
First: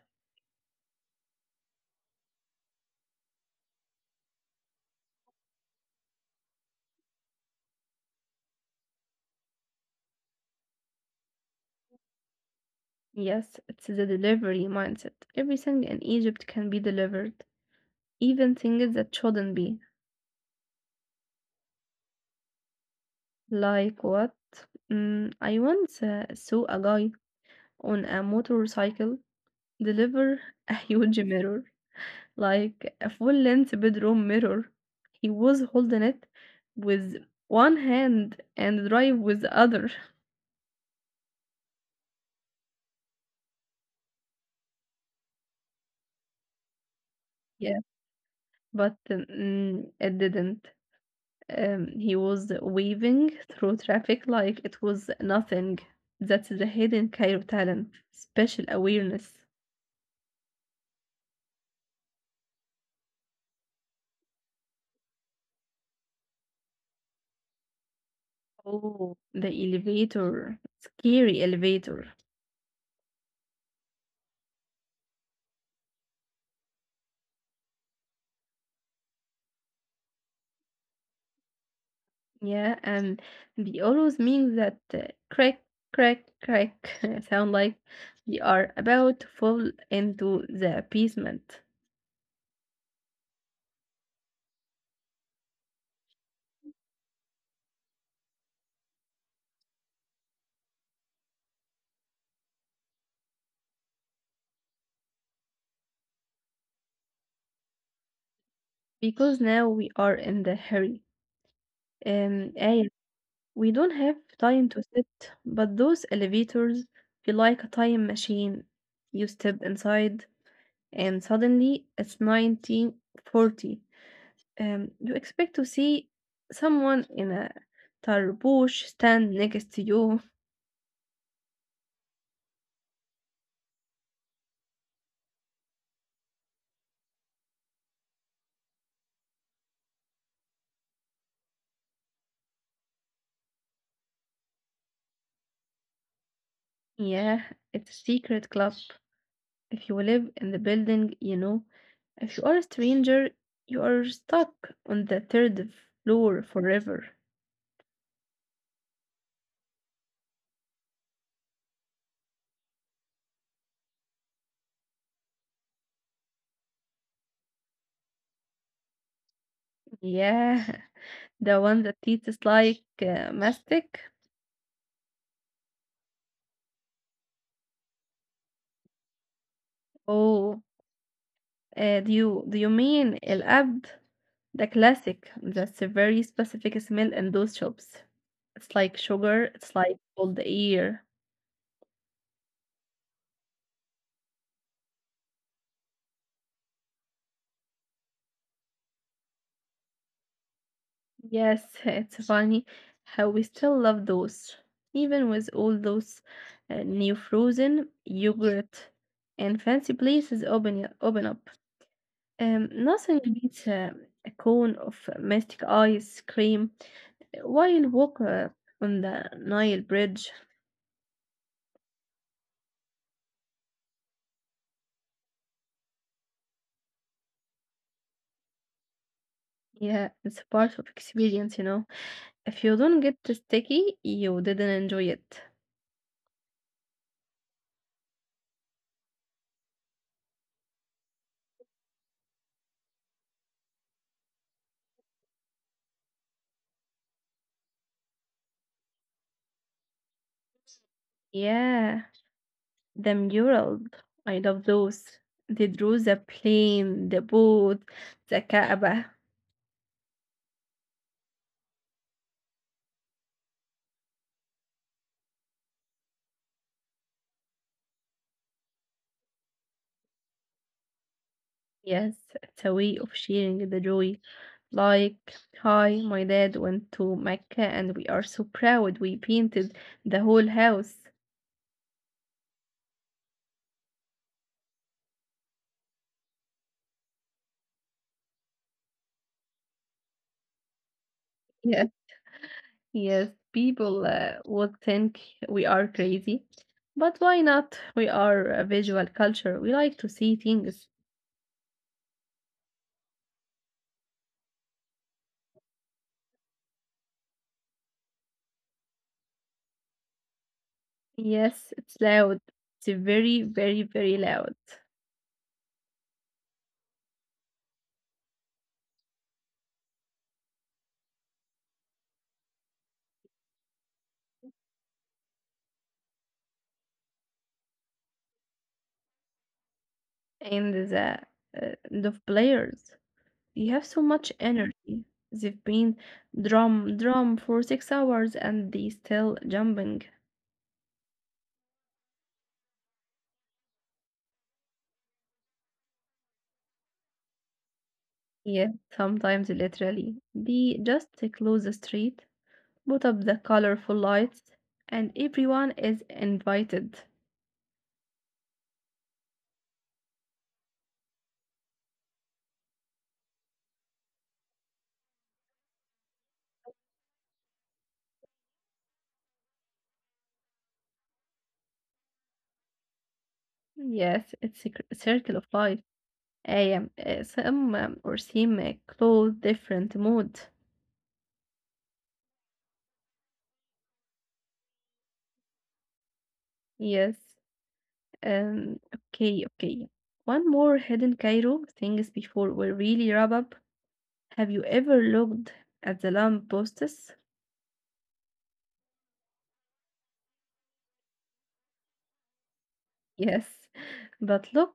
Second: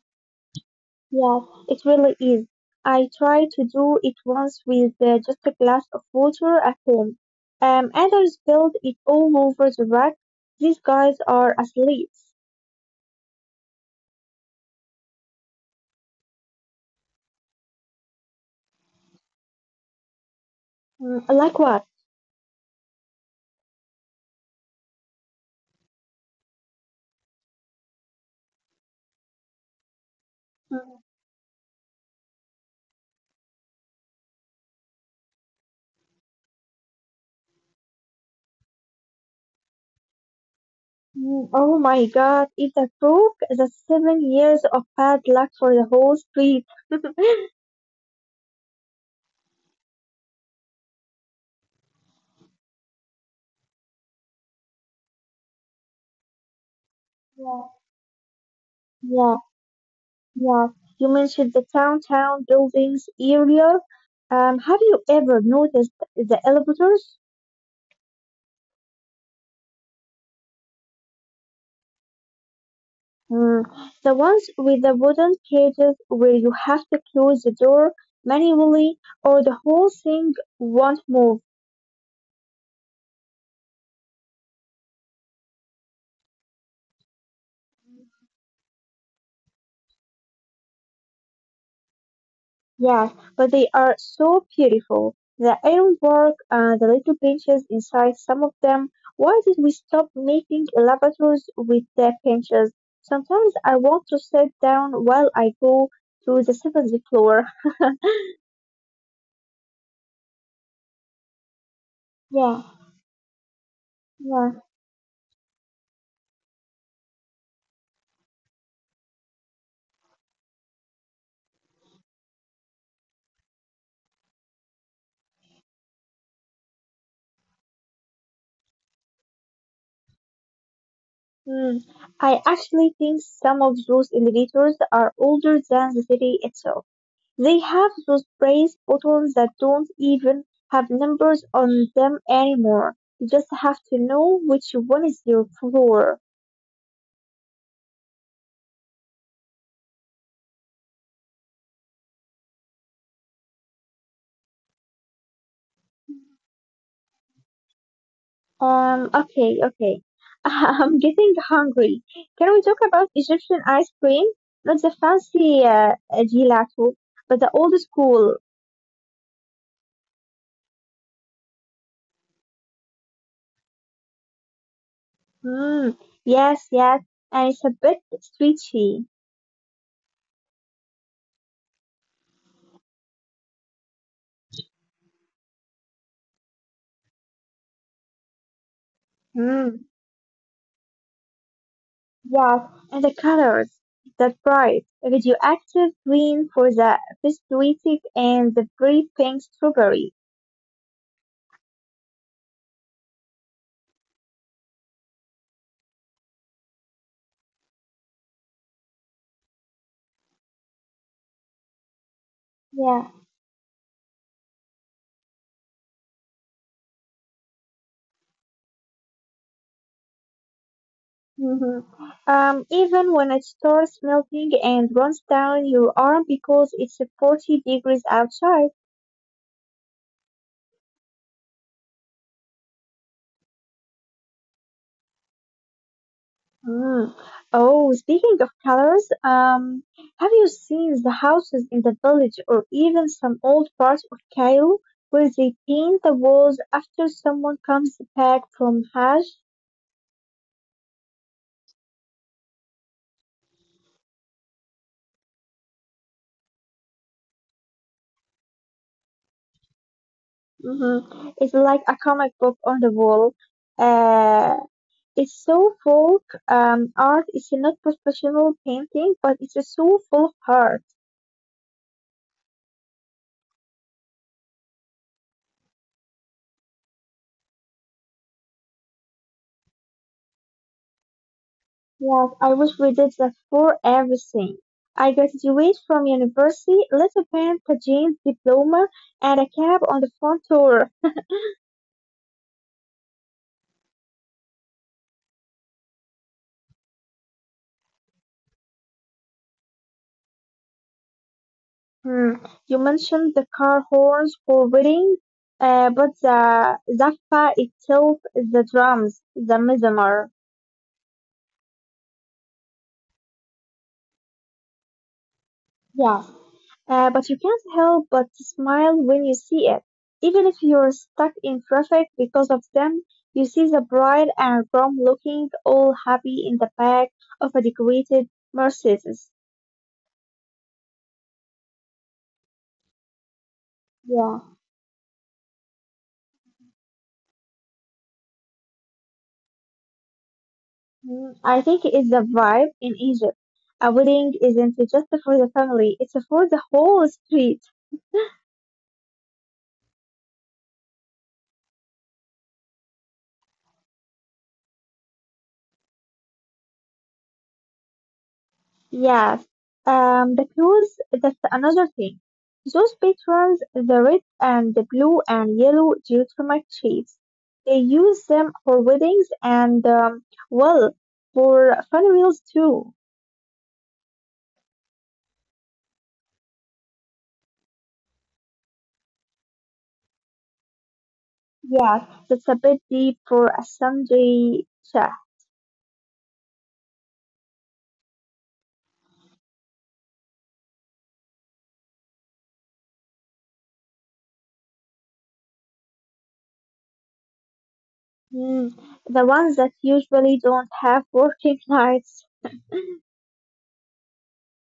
Speaker 1: yeah, it really is. I tried to do it once with just a glass of water at home, and I spilled it all over the rack. These guys are athletes.
Speaker 2: Yes, it's the delivery mindset. Everything in Egypt can be delivered, even things that shouldn't be.
Speaker 1: Mm, like what?
Speaker 2: Like what? Mm, I once saw a guy on a motorcycle deliver [laughs] a huge mirror, like a full length bedroom mirror. He was holding it with one hand and drive with the other.
Speaker 1: Mm, oh my God, if that broke, that's 7 years of bad luck for the whole street.
Speaker 2: Yeah, but mm, it didn't. He was waving through traffic like it was nothing. That's the hidden Cairo
Speaker 1: Yeah,
Speaker 2: talent, special
Speaker 1: yeah,
Speaker 2: awareness.
Speaker 1: yeah. You mentioned the downtown buildings earlier. Have you ever noticed the elevators?
Speaker 2: Oh, the elevator, scary elevator.
Speaker 1: Mm, the ones with the wooden cages where you have to close the door manually or the whole thing won't move.
Speaker 2: Yeah, and they always make that crack, crack, crack [laughs] sound like they are about to fall into the basement.
Speaker 1: Yes, but they are so beautiful. The ironwork, the little benches inside some of them. Why did we stop making elevators with the benches? Sometimes I want to sit down while I go to the seventh floor.
Speaker 2: Because now we are in the hurry. Um,
Speaker 1: Yeah,
Speaker 2: I we don't have
Speaker 1: yeah.
Speaker 2: time to sit, but those elevators feel like a time machine. You step inside, and suddenly it's 1940. You expect to see someone in a tarbush stand next to you.
Speaker 1: Hmm. I actually think some of those elevators are older than the city itself. They have those brass buttons that don't even have numbers on them anymore. You just have to know which one is your floor.
Speaker 2: Yeah, it's a secret club. If you live in the building, you know. If you are a stranger, you are stuck on the third floor forever.
Speaker 1: Okay, okay. [laughs] I'm getting hungry. Can we talk about Egyptian ice cream? Not the fancy gelato, but the old school.
Speaker 2: Yeah, [laughs] the one that eats like mastic.
Speaker 1: Mm, yes, yes. And it's a bit stretchy.
Speaker 2: Oh, do you mean El Abd? The classic. That's a very specific smell in those shops. It's like sugar. It's
Speaker 1: Mm.
Speaker 2: like old air.
Speaker 1: Yes, and the colors, that bright radioactive green for the pituitary and the bright pink strawberry.
Speaker 2: Yes, [laughs] it's funny how we still love those, even with all those new frozen yogurt and fancy places open up.
Speaker 1: Yeah.
Speaker 2: Nothing beats a cone of mystic ice cream while walk on the Nile Bridge.
Speaker 1: Hmm. Even when it starts melting and runs down your arm because it's 40 degrees outside.
Speaker 2: Yeah, it's a part of experience, you know. If you don't get the sticky, you didn't enjoy it.
Speaker 1: Mm. Oh, speaking of colors, have you seen the houses in the village or even some old parts of Cairo where they paint the walls after someone comes back from Hajj?
Speaker 2: Yeah, the mural. I love those. They drew the plane, the boat, the Kaaba.
Speaker 1: Hmm, it's like a comic book on the wall. Uh, it's so folk art. It's not professional painting, but it's so full of heart.
Speaker 2: Yes, it's a way of sharing the joy. Like, hi, my dad went to Mecca, and we are so proud we painted the whole house.
Speaker 1: Yes, I wish we did that for everything. I graduate from university, little paint, a jeans diploma, and a cab on the front door.
Speaker 2: Yeah. Yes, people would think we are crazy, but why not? We are a visual culture. We like to see things.
Speaker 1: Hmm. You mentioned the car horns for weddings, but the zappa itself, the drums, the mizmar.
Speaker 2: Yes, it's loud. It's very, very, very loud.
Speaker 1: Yeah. But you can't help but smile when you see it. Even if you're stuck in traffic because of them, you see the bride and groom looking all happy in the back of a decorated Mercedes.
Speaker 2: And the players, they have so much
Speaker 1: Yeah.
Speaker 2: energy. They've been drum for 6 hours and they still jumping.
Speaker 1: Mm, I think it's the vibe in Egypt. A wedding isn't just for the family, it's for the whole street.
Speaker 2: Yes, sometimes literally. They just close the street, put up the colorful lights, and everyone is invited.
Speaker 1: Yes, the clothes, that's another thing. Those patrons, the red and the blue and yellow geotermal shades, they use them for weddings and, well, for funerals too.
Speaker 2: Yes, it's a circle of life. I am some or seem clothes different mood.
Speaker 1: Yes, that's a bit deep for a Sunday chat.
Speaker 2: Yes. Okay. Okay. One more hidden Cairo things before we really wrap up. Have you ever looked at the lamp posts?
Speaker 1: Mm, the ones that usually don't have working [laughs] nights.
Speaker 2: Yes, [laughs] but look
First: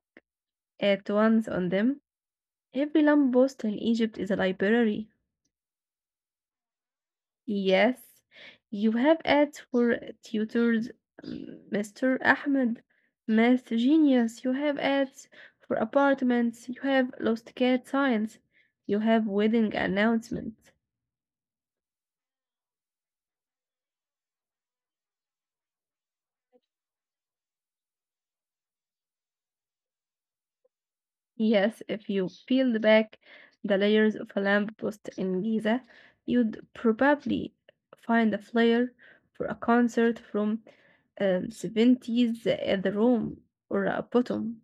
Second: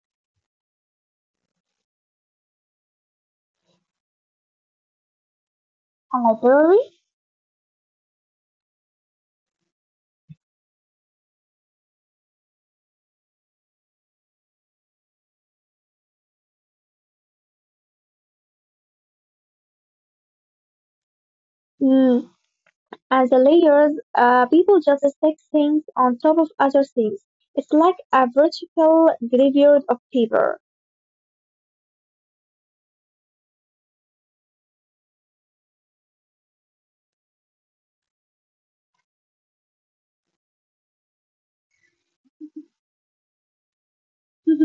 Speaker 2: at ones on them. Every lamp post in Egypt is a library.
Speaker 1: A library?
Speaker 2: Yes, you have ads for tutors, mm, Mr. Ahmed, math genius. You have ads for apartments. You have lost cat signs. You have wedding announcements.
Speaker 1: As the layers, people just stick things on top of other things. It's like a vertical graveyard of paper. [laughs]
Speaker 2: Yes, if you peeled back the layers of a lamppost in Giza, you'd probably find a flyer for a concert from 70's at the Rome or a bottom.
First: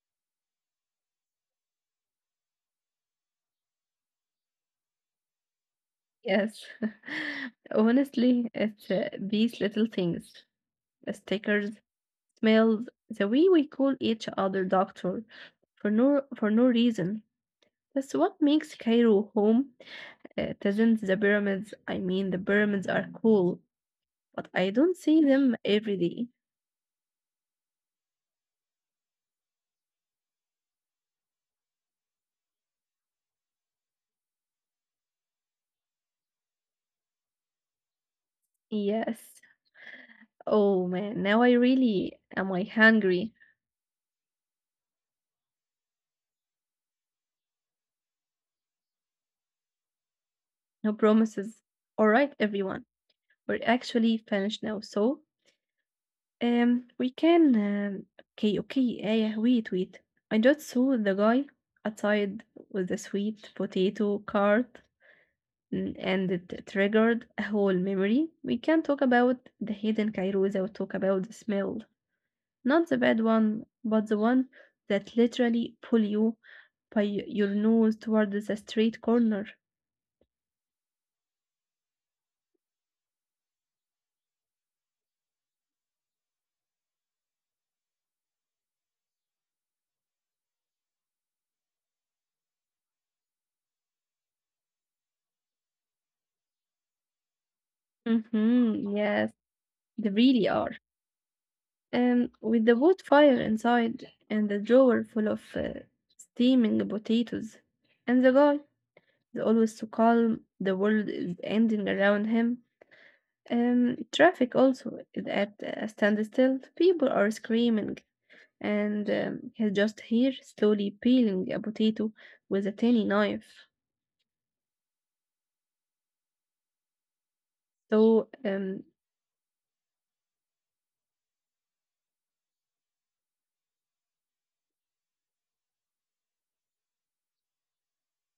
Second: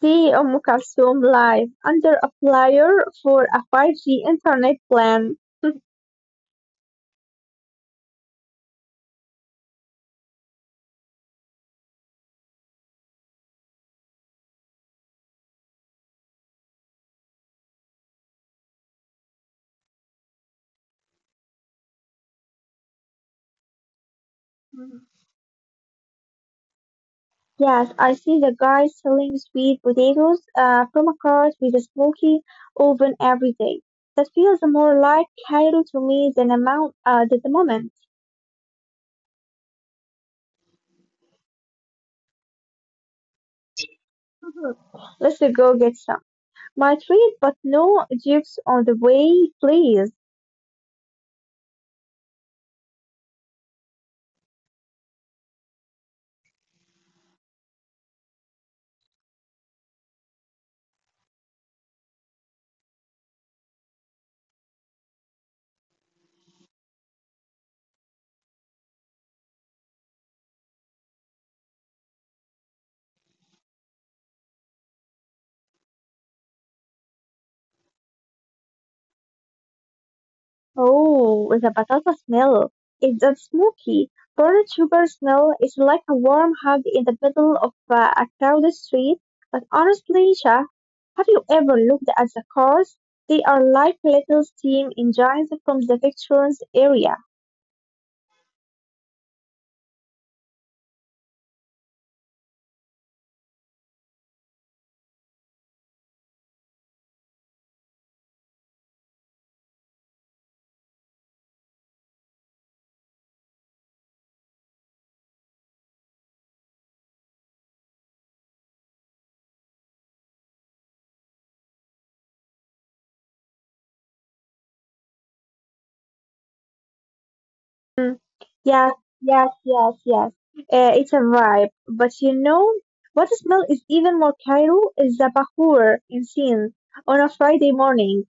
Speaker 1: See Kalsoum live under a flyer for a 5G internet plan.
Speaker 2: Yes. [laughs] Honestly, it's these little things, the stickers, smells, the way we call each other doctor for no reason. That's what makes Cairo home. It isn't the pyramids. I mean, the pyramids are cool, but I don't
Speaker 1: Mhm.
Speaker 2: see them every day.
Speaker 1: Yes, I see the guy selling sweet potatoes from a cart with a smoky oven every day. That feels more like Cairo to me than amount than the moment.
Speaker 2: Yes. Oh man, now I really am I hungry.
Speaker 1: Mhm. Let's go get some. My treat, but no jibs on the way, please.
Speaker 2: No promises. All right, everyone. We're actually finished now, so we can. Okay, okay. Yeah, wait. I just saw the guy outside with the sweet potato cart, mm, and it triggered a whole memory. We can talk about the hidden Kairosa. We talk about the smell, not the bad one, but the one that literally pull you by your nose towards the street corner.
Speaker 1: Oh, with a batata smell. It's a smoky, burnt sugar smell. It's like a warm hug in the middle of a crowded street. But honestly, Shah, have you ever looked at the cars? They are like little steam engines from the veterans area.
Speaker 2: Mm-hmm, yes, they really are. With the wood fire inside and the drawer full of steaming potatoes. And the guy is always so calm, the world is ending around him. Traffic also is at a standstill, people are screaming, and he's just here slowly peeling a potato with a tiny knife.
Speaker 1: Mm,
Speaker 2: So
Speaker 1: yes, yes, yes, yes. It's a vibe. But you know what smell is even more Cairo is the bahur incense on a Friday morning.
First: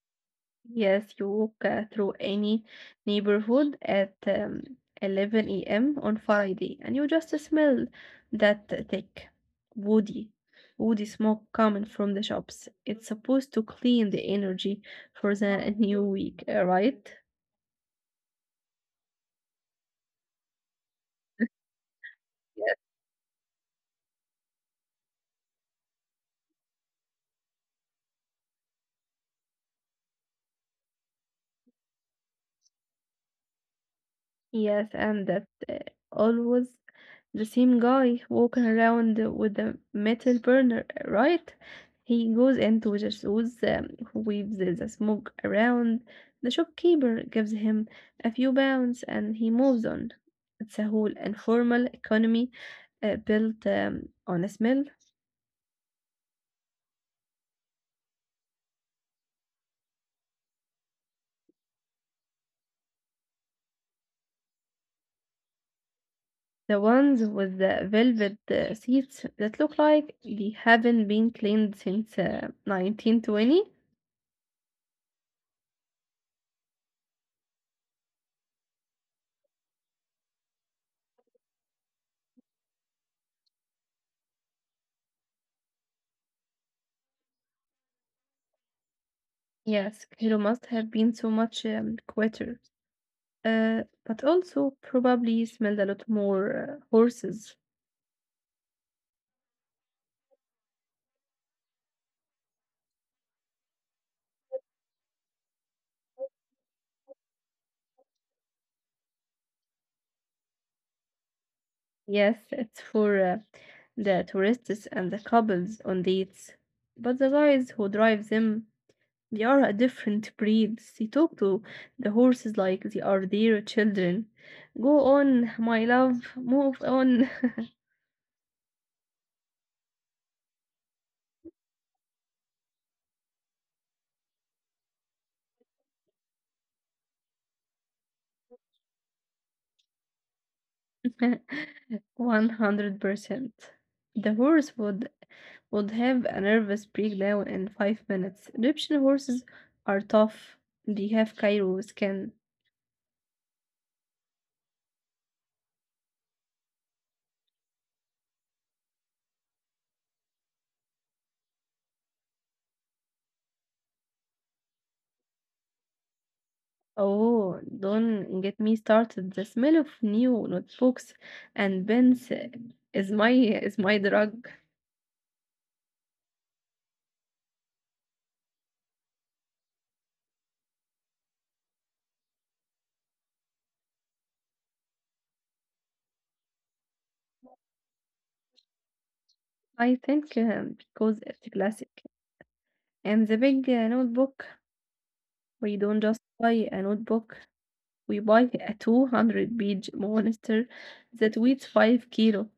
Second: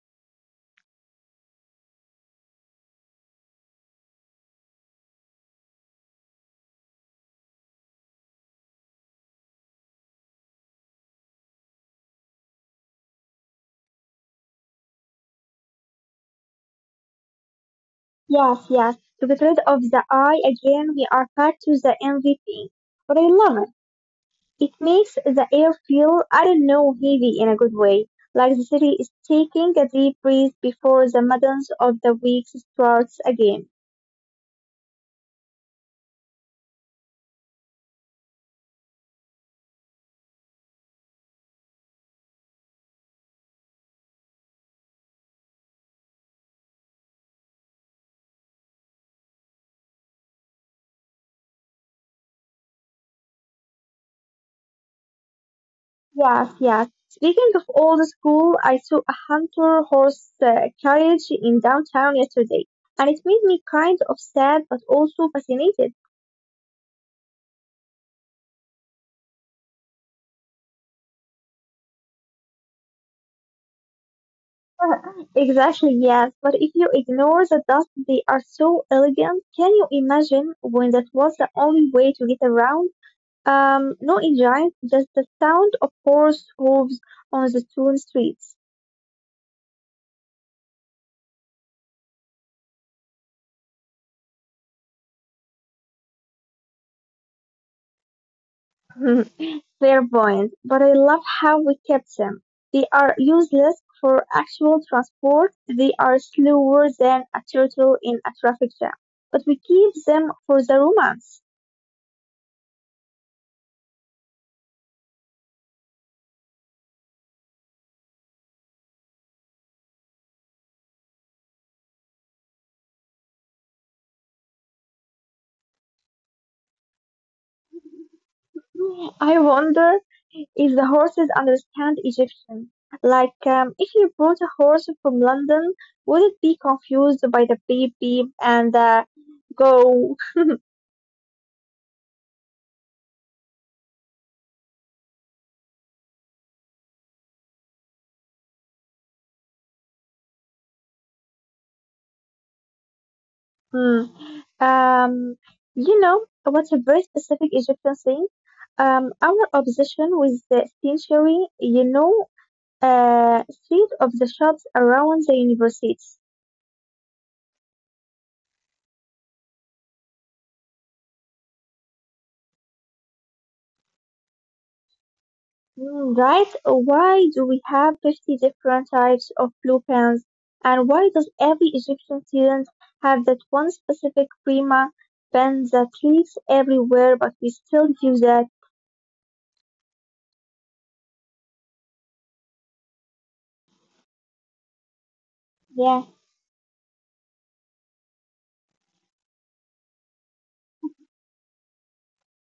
Speaker 2: yes, you walk through any neighborhood at 11 a.m. on Friday, and you just smell that thick, woody, woody smoke coming from the shops. It's supposed to clean the energy for the new week, right?
Speaker 1: Yes, yes. To get rid of the eye again, we are back to the MVP. But I love it. It makes the air feel, I don't know, heavy in a good way. Like the city is taking a deep breath before the madness of the week starts again.
Speaker 2: Yes, and that always the same guy walking around with the metal burner, right? He goes into the shoes, who weaves the smoke around. The shopkeeper gives him a few pounds and he moves on. It's a whole informal economy built on a smell.
Speaker 1: Yes, yes. Speaking of old school, I saw a hunter horse carriage in downtown yesterday, and it made me kind of sad but also fascinated.
Speaker 2: The ones with the velvet seats that look like they haven't been cleaned since 1920.
Speaker 1: [laughs] Exactly, yes. But if you ignore the dust, they are so elegant. Can you imagine when that was the only way to get around? No engine, just the sound of horse hooves on the stone streets.
Speaker 2: Yes, Kilo must have been so much quieter, but also probably smelled a lot more horses.
Speaker 1: [laughs] Clairvoyant, but I love how we kept them. They are useless for actual transport. They are slower than a turtle in a traffic jam, but we keep them for the romance.
Speaker 2: Yes, it's for the tourists and the couples on dates. But the guys who drive them, they are a different breed. They talk to the horses like they are their children. Go on, my love, move on.
Speaker 1: I wonder if the horses understand Egyptian. Like, if you brought a horse from London, would it be confused by the beep beep and the go.
Speaker 2: [laughs] 100%. The horse would have a nervous breakdown in 5 minutes. Egyptian horses are tough. They have Cairo skin.
Speaker 1: Hmm. Um, you know, what's a very specific Egyptian thing? Our obsession with the century, you know, street of the shops around the universities.
Speaker 2: Oh, don't get me started. The smell of new notebooks and pens is my drug.
Speaker 1: Hmm, right? Why do we have 50 different types of blue pens? And why does every Egyptian student have that one specific prima pen that leaks everywhere, but we still use that?
Speaker 2: I think because it's classic. And the big notebook, we don't
Speaker 1: Yeah.
Speaker 2: just buy a notebook. We buy a 200-page monster that weighs 5 kilo.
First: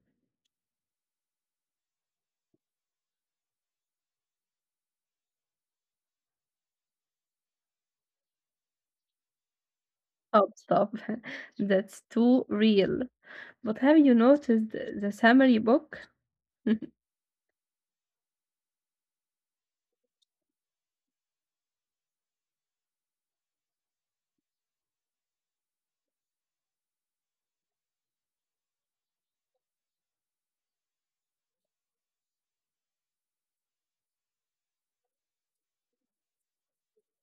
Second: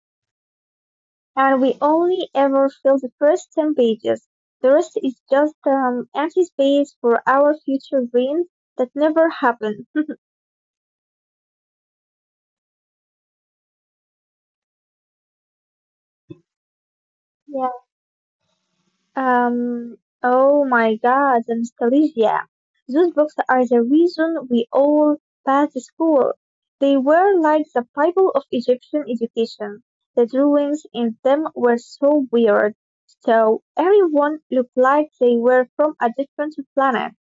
Speaker 1: And we only ever fill the first 10 pages. The rest is just empty space for our future dreams that never happen.
Speaker 2: Stop, stop. [laughs] That's too real. But have you noticed the summary book? [laughs]
Speaker 1: Yeah. Um, oh my god, the nostalgia. Those books are the reason we all passed the school. They were like the Bible of Egyptian education. The drawings in them were so weird. So everyone looked like they were from a different planet.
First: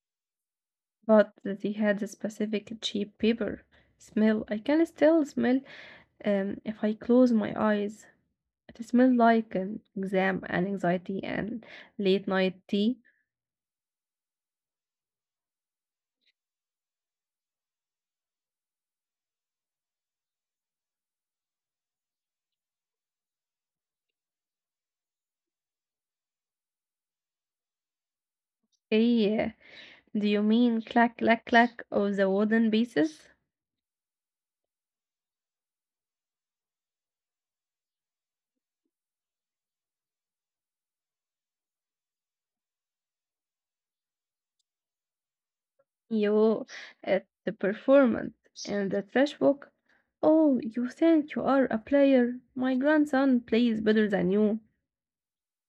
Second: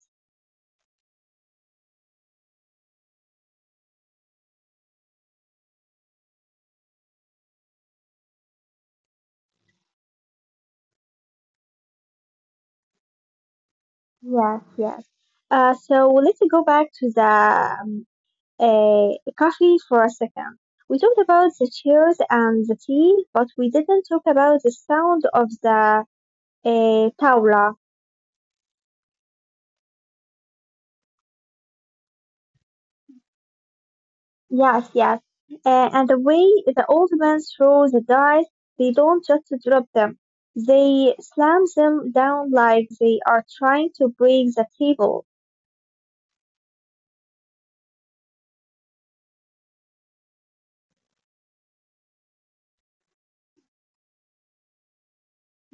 Speaker 2: But they had a specific cheap paper smell. I can still smell if I close my eyes. It smells like an exam and anxiety and late night tea.
Speaker 1: Yes, yes. So let's go back to the uh, coffee for a second. We talked about the chairs and the tea, but we didn't talk about the sound of the tawla.
Speaker 2: Hey, do you mean clack clack clack of the wooden pieces?
Speaker 1: Yes, yes. And the way the old man throws the dice, they don't just drop them. They slam them down like they are trying to break the table.
Speaker 2: You at the performance and the trash book? Oh, you think you are a player? My grandson plays better than you.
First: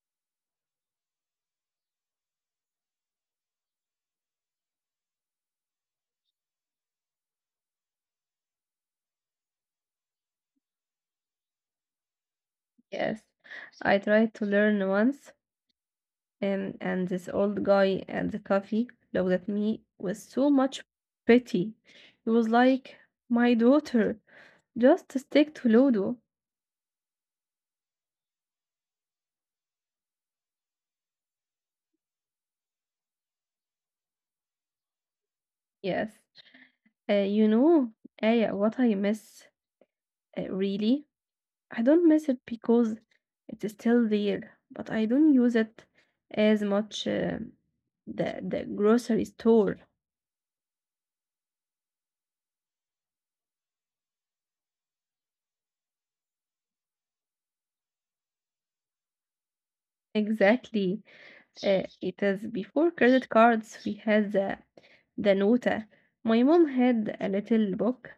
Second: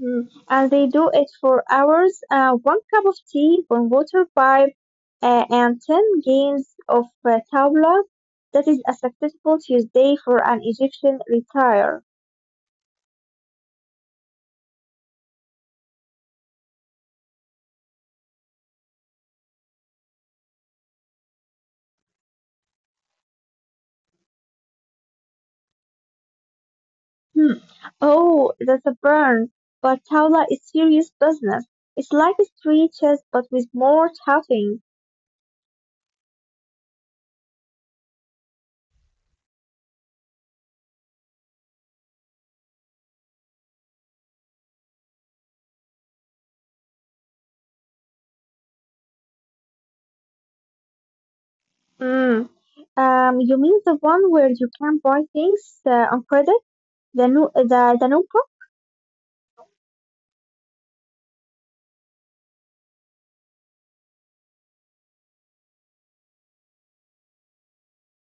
Speaker 1: Mm. And they do it for hours. One cup of tea, one water pipe, and 10 games of tabla. That is a successful Tuesday for an Egyptian retire.
Speaker 2: Yes, I tried to learn once. And this old guy at the cafe looked at me with so much pity. He was like, my daughter, just stick to Ludo.
Speaker 1: Hmm. Oh, that's a burn. But tabla is serious business. It's like a street chess, but with more tapping.
Speaker 2: Yes. Uh, you know, Aya, what I miss, really? I don't miss it because it's still there, but I don't use it as much, the grocery store.
Speaker 1: Mm. You mean the one where you can buy things on credit? The new.
Speaker 2: Exactly. It is before credit cards, we had the nota. My mom had a little book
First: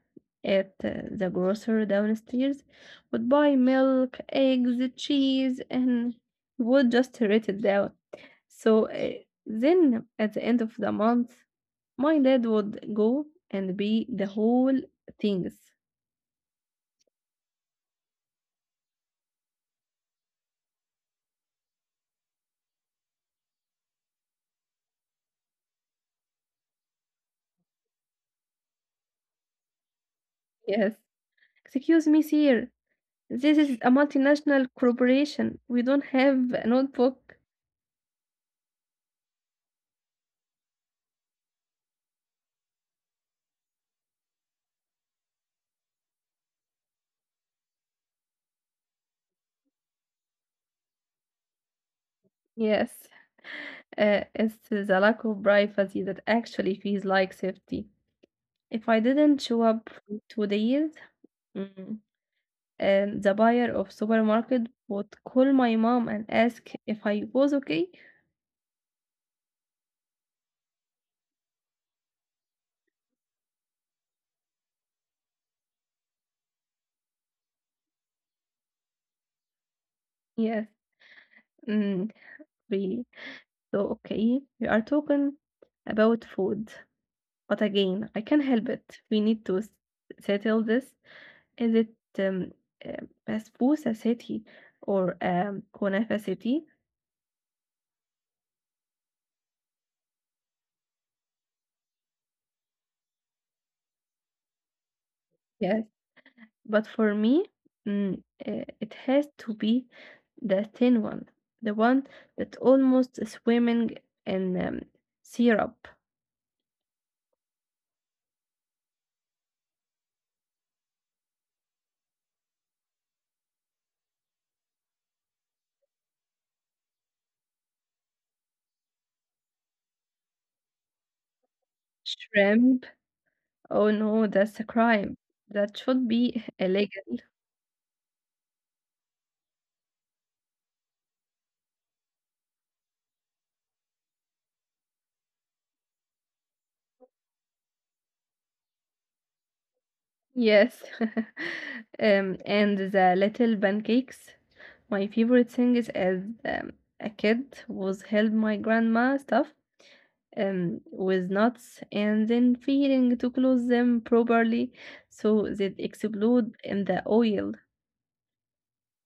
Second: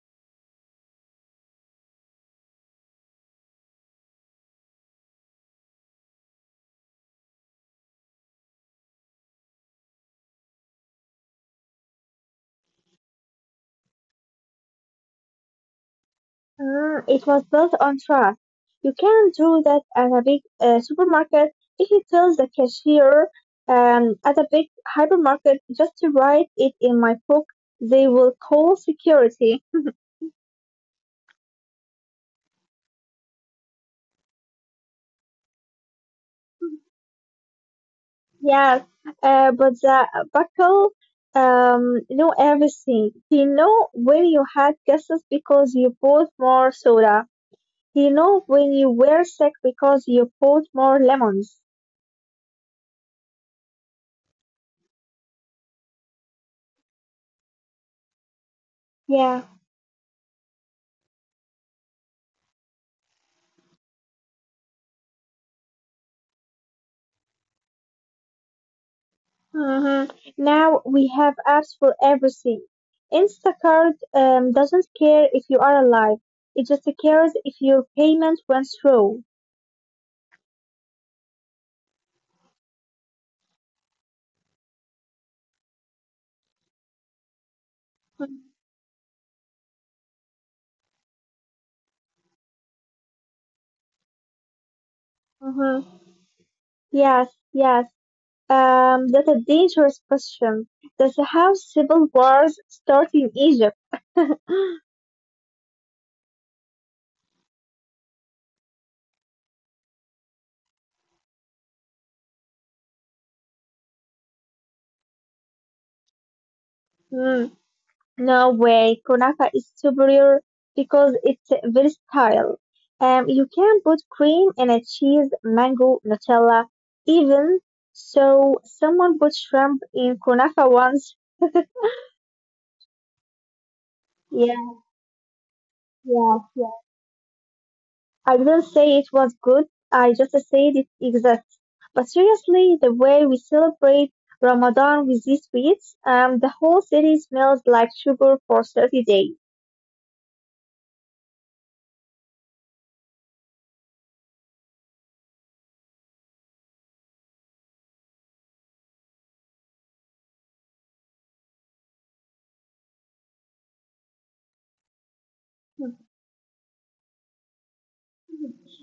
Speaker 2: at the grocer downstairs, would buy milk, eggs, cheese, and would just write it down. So then at the end of the month, my dad would go and be the whole things.
Speaker 1: Mm, it was built on trust. You can not do that at a big supermarket if you tell the cashier at a big hypermarket just to write it in my book. They will call security.
Speaker 2: Yes. Excuse me, sir. This is a multinational corporation. We don't have a notebook.
Speaker 1: Yes, but the buckle know everything. He know when you had guesses because you bought more soda. He know when you were sick because you bought more lemons.
Speaker 2: Yes. It's the lack of privacy that actually feels like safety. If I didn't
Speaker 1: Yeah.
Speaker 2: show up for 2 days, mm, and the buyer of supermarket would call my mom and ask if I was okay.
Speaker 1: Uh-huh. Now we have apps for everything. Instacart doesn't care if you are alive. It just cares if your payment went through.
Speaker 2: Yes, mm, really. So okay, we are talking about food, but again, I can't help it. We need to settle this. Is it uh, Basbousa city or
Speaker 1: Uh-huh.
Speaker 2: Kunafa city?
Speaker 1: Yes, yes. That's a dangerous question. That's how civil wars start in Egypt.
Speaker 2: Yes. But for me, it has to be the thin one, the one that almost is swimming in syrup,
Speaker 1: Hmm. No way, Konaka is superior because it's versatile. You can put cream in a cheese, mango, Nutella, even so. Someone put shrimp in Konaka once.
Speaker 2: shrimp. Oh no, that's a
Speaker 1: Yeah,
Speaker 2: crime. That should be [laughs]
Speaker 1: yeah, yeah.
Speaker 2: illegal.
Speaker 1: I didn't say it was good. I just said it exists. But seriously, the way we celebrate Ramadan with these sweets, the whole city smells like sugar for 30 days.
Speaker 2: Yes. [laughs] And the little pancakes. My favorite thing is as a kid was help my grandma stuff with nuts and then failing to close them properly so they explode in the oil.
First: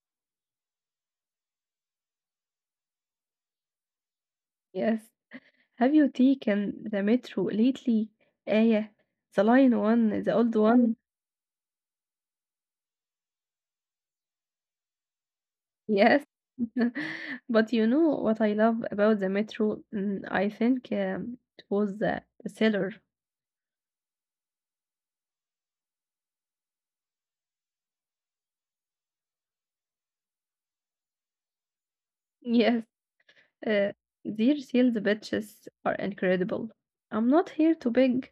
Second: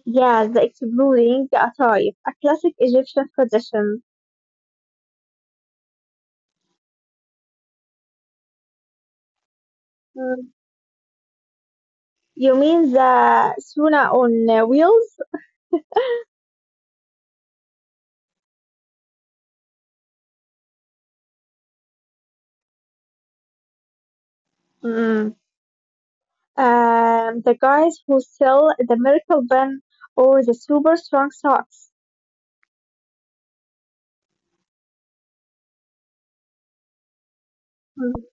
Speaker 1: Yeah, the exploding atayef, a classic Egyptian tradition.
Speaker 2: Yes. Have you taken the metro lately? Yeah, the line one, the old
Speaker 1: Mm.
Speaker 2: One.
Speaker 1: You mean the Suna on wheels?
Speaker 2: Yes. [laughs] But you know what I love about the metro? Mm, I think it was the seller.
Speaker 1: Mm. The guys who sell the miracle pen or the super strong socks.
Speaker 2: Yes. Uh, their sales pitches are incredible. I'm not here to
Speaker 1: Mm.
Speaker 2: beg.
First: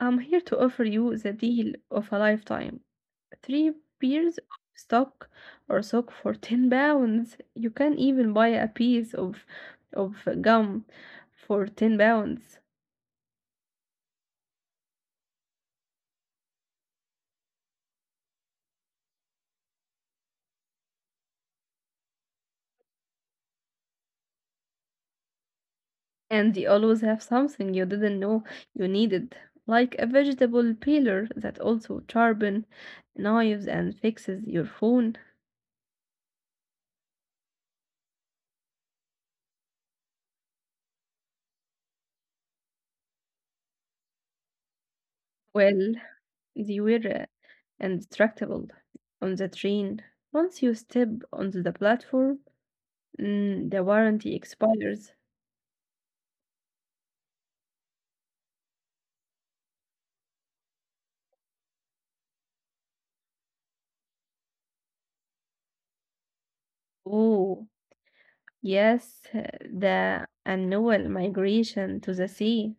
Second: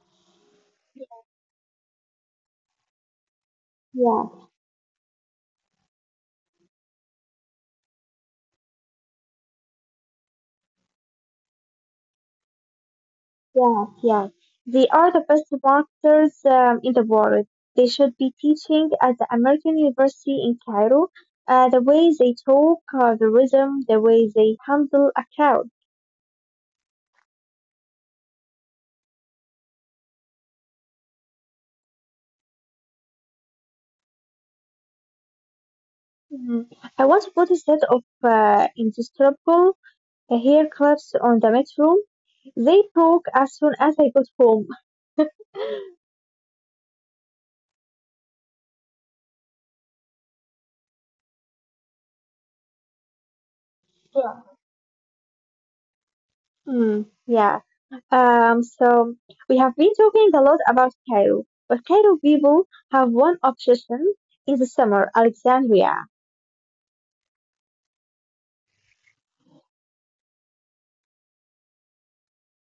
Speaker 2: I'm here to offer you the deal of a lifetime. 3
Speaker 1: Yeah,
Speaker 2: pairs of stock or sock for [laughs] 10 pounds. You can even buy a piece of gum for 10 pounds.
Speaker 1: yeah, yeah. They are the best marketers in the world. They should be teaching at the American University in Cairo, the way they talk, the rhythm, the way they handle a crowd.
Speaker 2: And you always have something you didn't know you needed, like a vegetable peeler that also sharpen knives and fixes your phone.
Speaker 1: Mm. I once bought a set of indestructible hair clips on the metro. They broke as soon as I got home. [laughs]
Speaker 2: Well, they were indestructible on the train. Once you step onto the platform, mm, the
Speaker 1: Yeah.
Speaker 2: warranty expires.
Speaker 1: Mm, yeah. So we have been talking a lot about Cairo, but Cairo people have one obsession in the summer, Alexandria.
Speaker 2: Oh, yes, the annual migration to the sea.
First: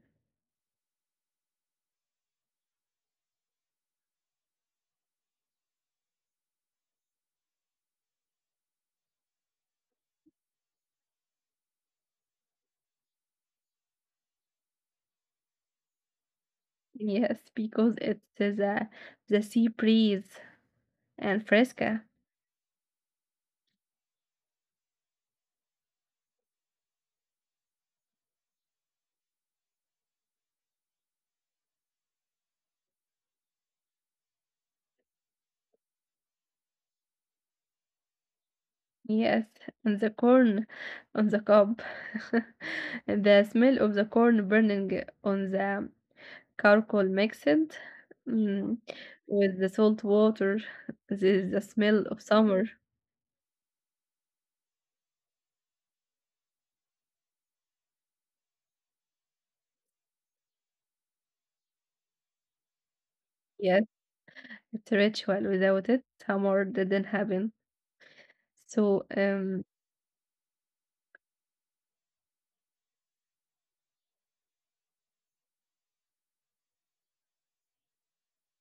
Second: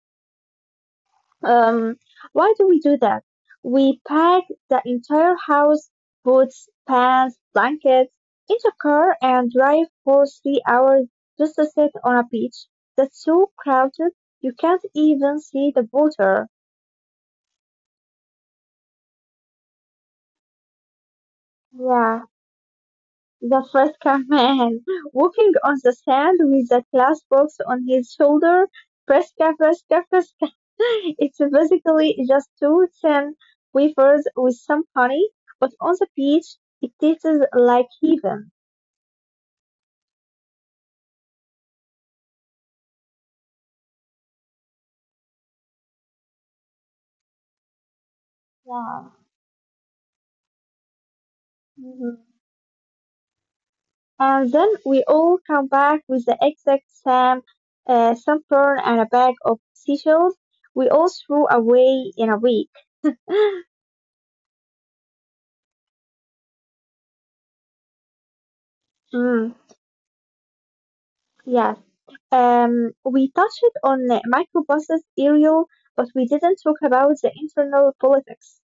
Speaker 1: Um, why do we do that? We pack the entire house, boots, pants, blankets, into a car and drive for 3 hours just to sit on a beach that's so crowded you can't even see the water.
Speaker 2: Yes, because it's the sea breeze and fresca.
Speaker 1: Yeah. The Fresca man, [laughs] walking on the sand with a glass box on his shoulder. Fresca, Fresca, Fresca. [laughs] It's basically just two thin wafers with some honey, but on the beach it tastes like heaven.
Speaker 2: Yes, and the corn on the cob. [laughs] The smell of the corn burning on the charcoal mixed, mm,
Speaker 1: Yeah.
Speaker 2: with the salt water. This is the smell of
Speaker 1: Mhm.
Speaker 2: summer.
Speaker 1: And then we all come back with the exact same sunburn and a bag of seashells we all threw away in a week.
Speaker 2: Yes, it's a ritual. Without it, summer didn't happen. So,
Speaker 1: Mm, yes. We touched on microbuses, aerial, but we didn't talk about the internal politics.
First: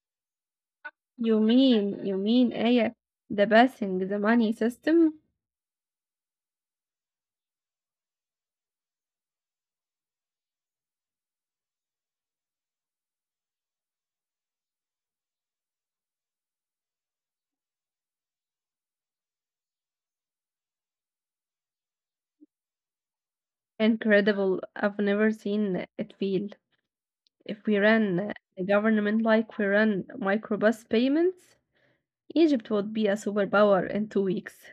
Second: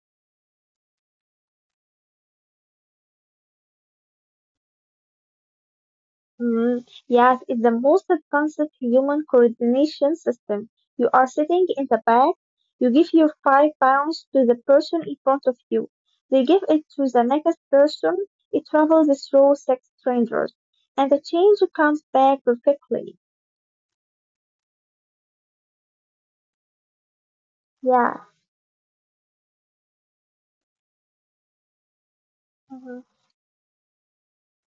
Speaker 2: you mean Aya, the passing the money system?
Speaker 1: Mm, yes, it's the most advanced human coordination system. You are sitting in the back, you give your 5 pounds to the person in front of you. They give it to the next person. It travels through 6 strangers, and the change comes back perfectly.
Speaker 2: Incredible. I've never seen it feel. If we ran
Speaker 1: Yeah.
Speaker 2: the government like we run microbus payments, Egypt would
Speaker 1: Mm-hmm.
Speaker 2: be a superpower in 2 weeks.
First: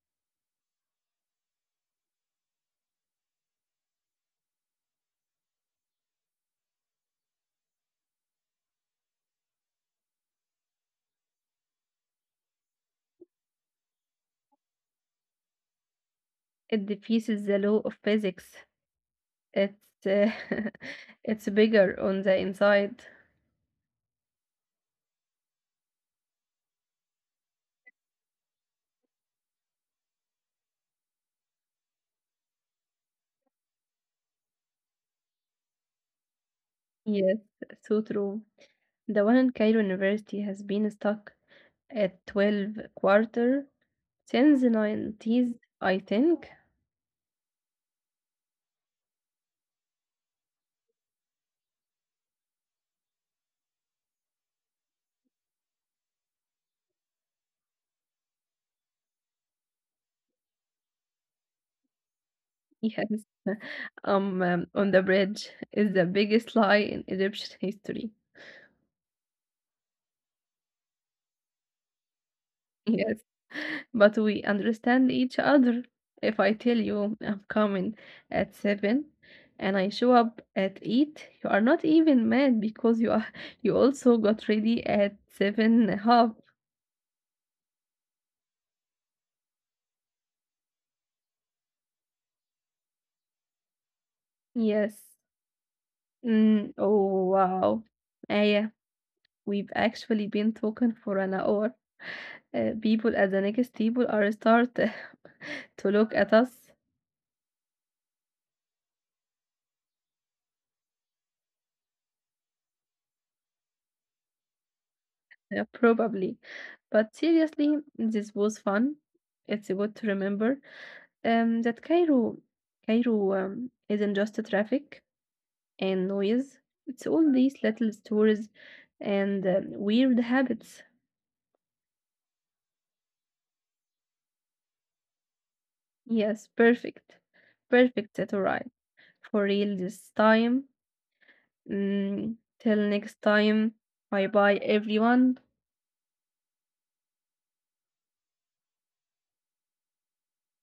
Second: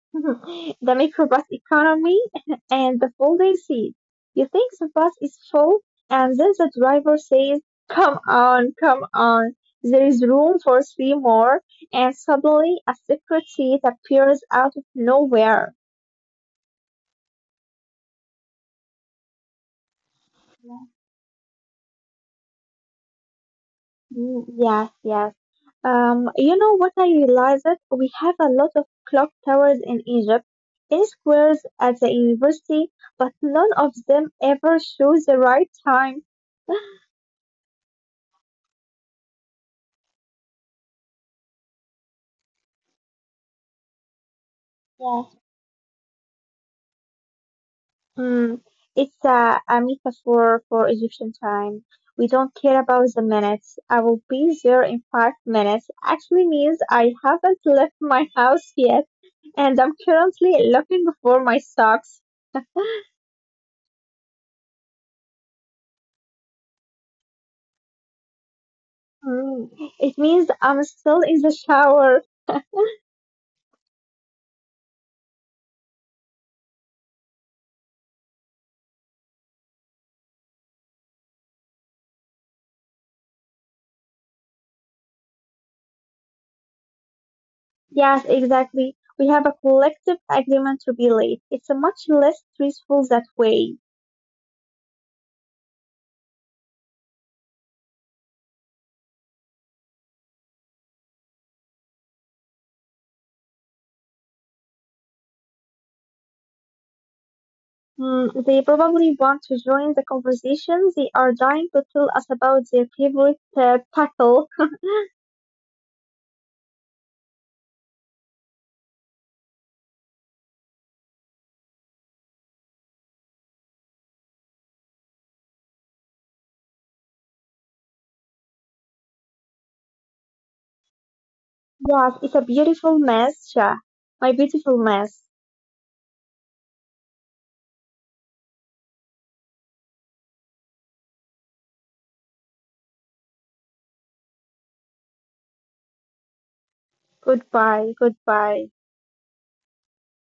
Speaker 1: [laughs] The microbus economy [laughs] and the folding seat. You think the bus is full, and then the driver says, "Come on, come on, there is room for three more," and suddenly a secret seat appears out of nowhere.
Speaker 2: It defeats the law of physics. It's uh, [laughs] it's bigger on the inside.
Speaker 1: Mm, yes, yes. You know what I realized? We have a lot of clock towers in Egypt, in squares at the university, but none of them ever shows the right time.
Speaker 2: Yes, so true. The one in Cairo University has been stuck at 12 quarter since the
Speaker 1: [laughs]
Speaker 2: 90s, I think.
Speaker 1: Mm, it's a metaphor for Egyptian time. We don't care about the minutes. I will be there in 5 minutes. Actually means I haven't left my house yet, and I'm currently looking for my socks.
Speaker 2: Yes. [laughs] On the bridge is the biggest lie in Egyptian history.
Speaker 1: Mm, it means I'm still in the shower.
Speaker 2: Yes. [laughs] But we understand each other. If I tell you I'm coming at 7 and I show up at 8, you are not even mad because you are [laughs] you also got ready at seven and a half.
Speaker 1: Yes, exactly. We have a collective agreement to be late. It's a much less stressful that way.
Speaker 2: Yes. Mm, oh wow. Aya, we've actually been talking for an hour. People at the next table are start [laughs] to look at us.
Speaker 1: Mm, they probably want to join the conversation. They are dying to tell us about their favorite pickle.
Speaker 2: Yeah, probably. But seriously, this was fun. It's good to remember that Cairo isn't just a traffic and noise. It's all these little stories and weird habits.
Speaker 1: Yes, it's a beautiful mess, Shah. My beautiful mess.
Speaker 2: Yes, perfect. Perfect, that's all right. For real this time. Mm, till next time. Bye bye, everyone.
Speaker 1: Goodbye, goodbye.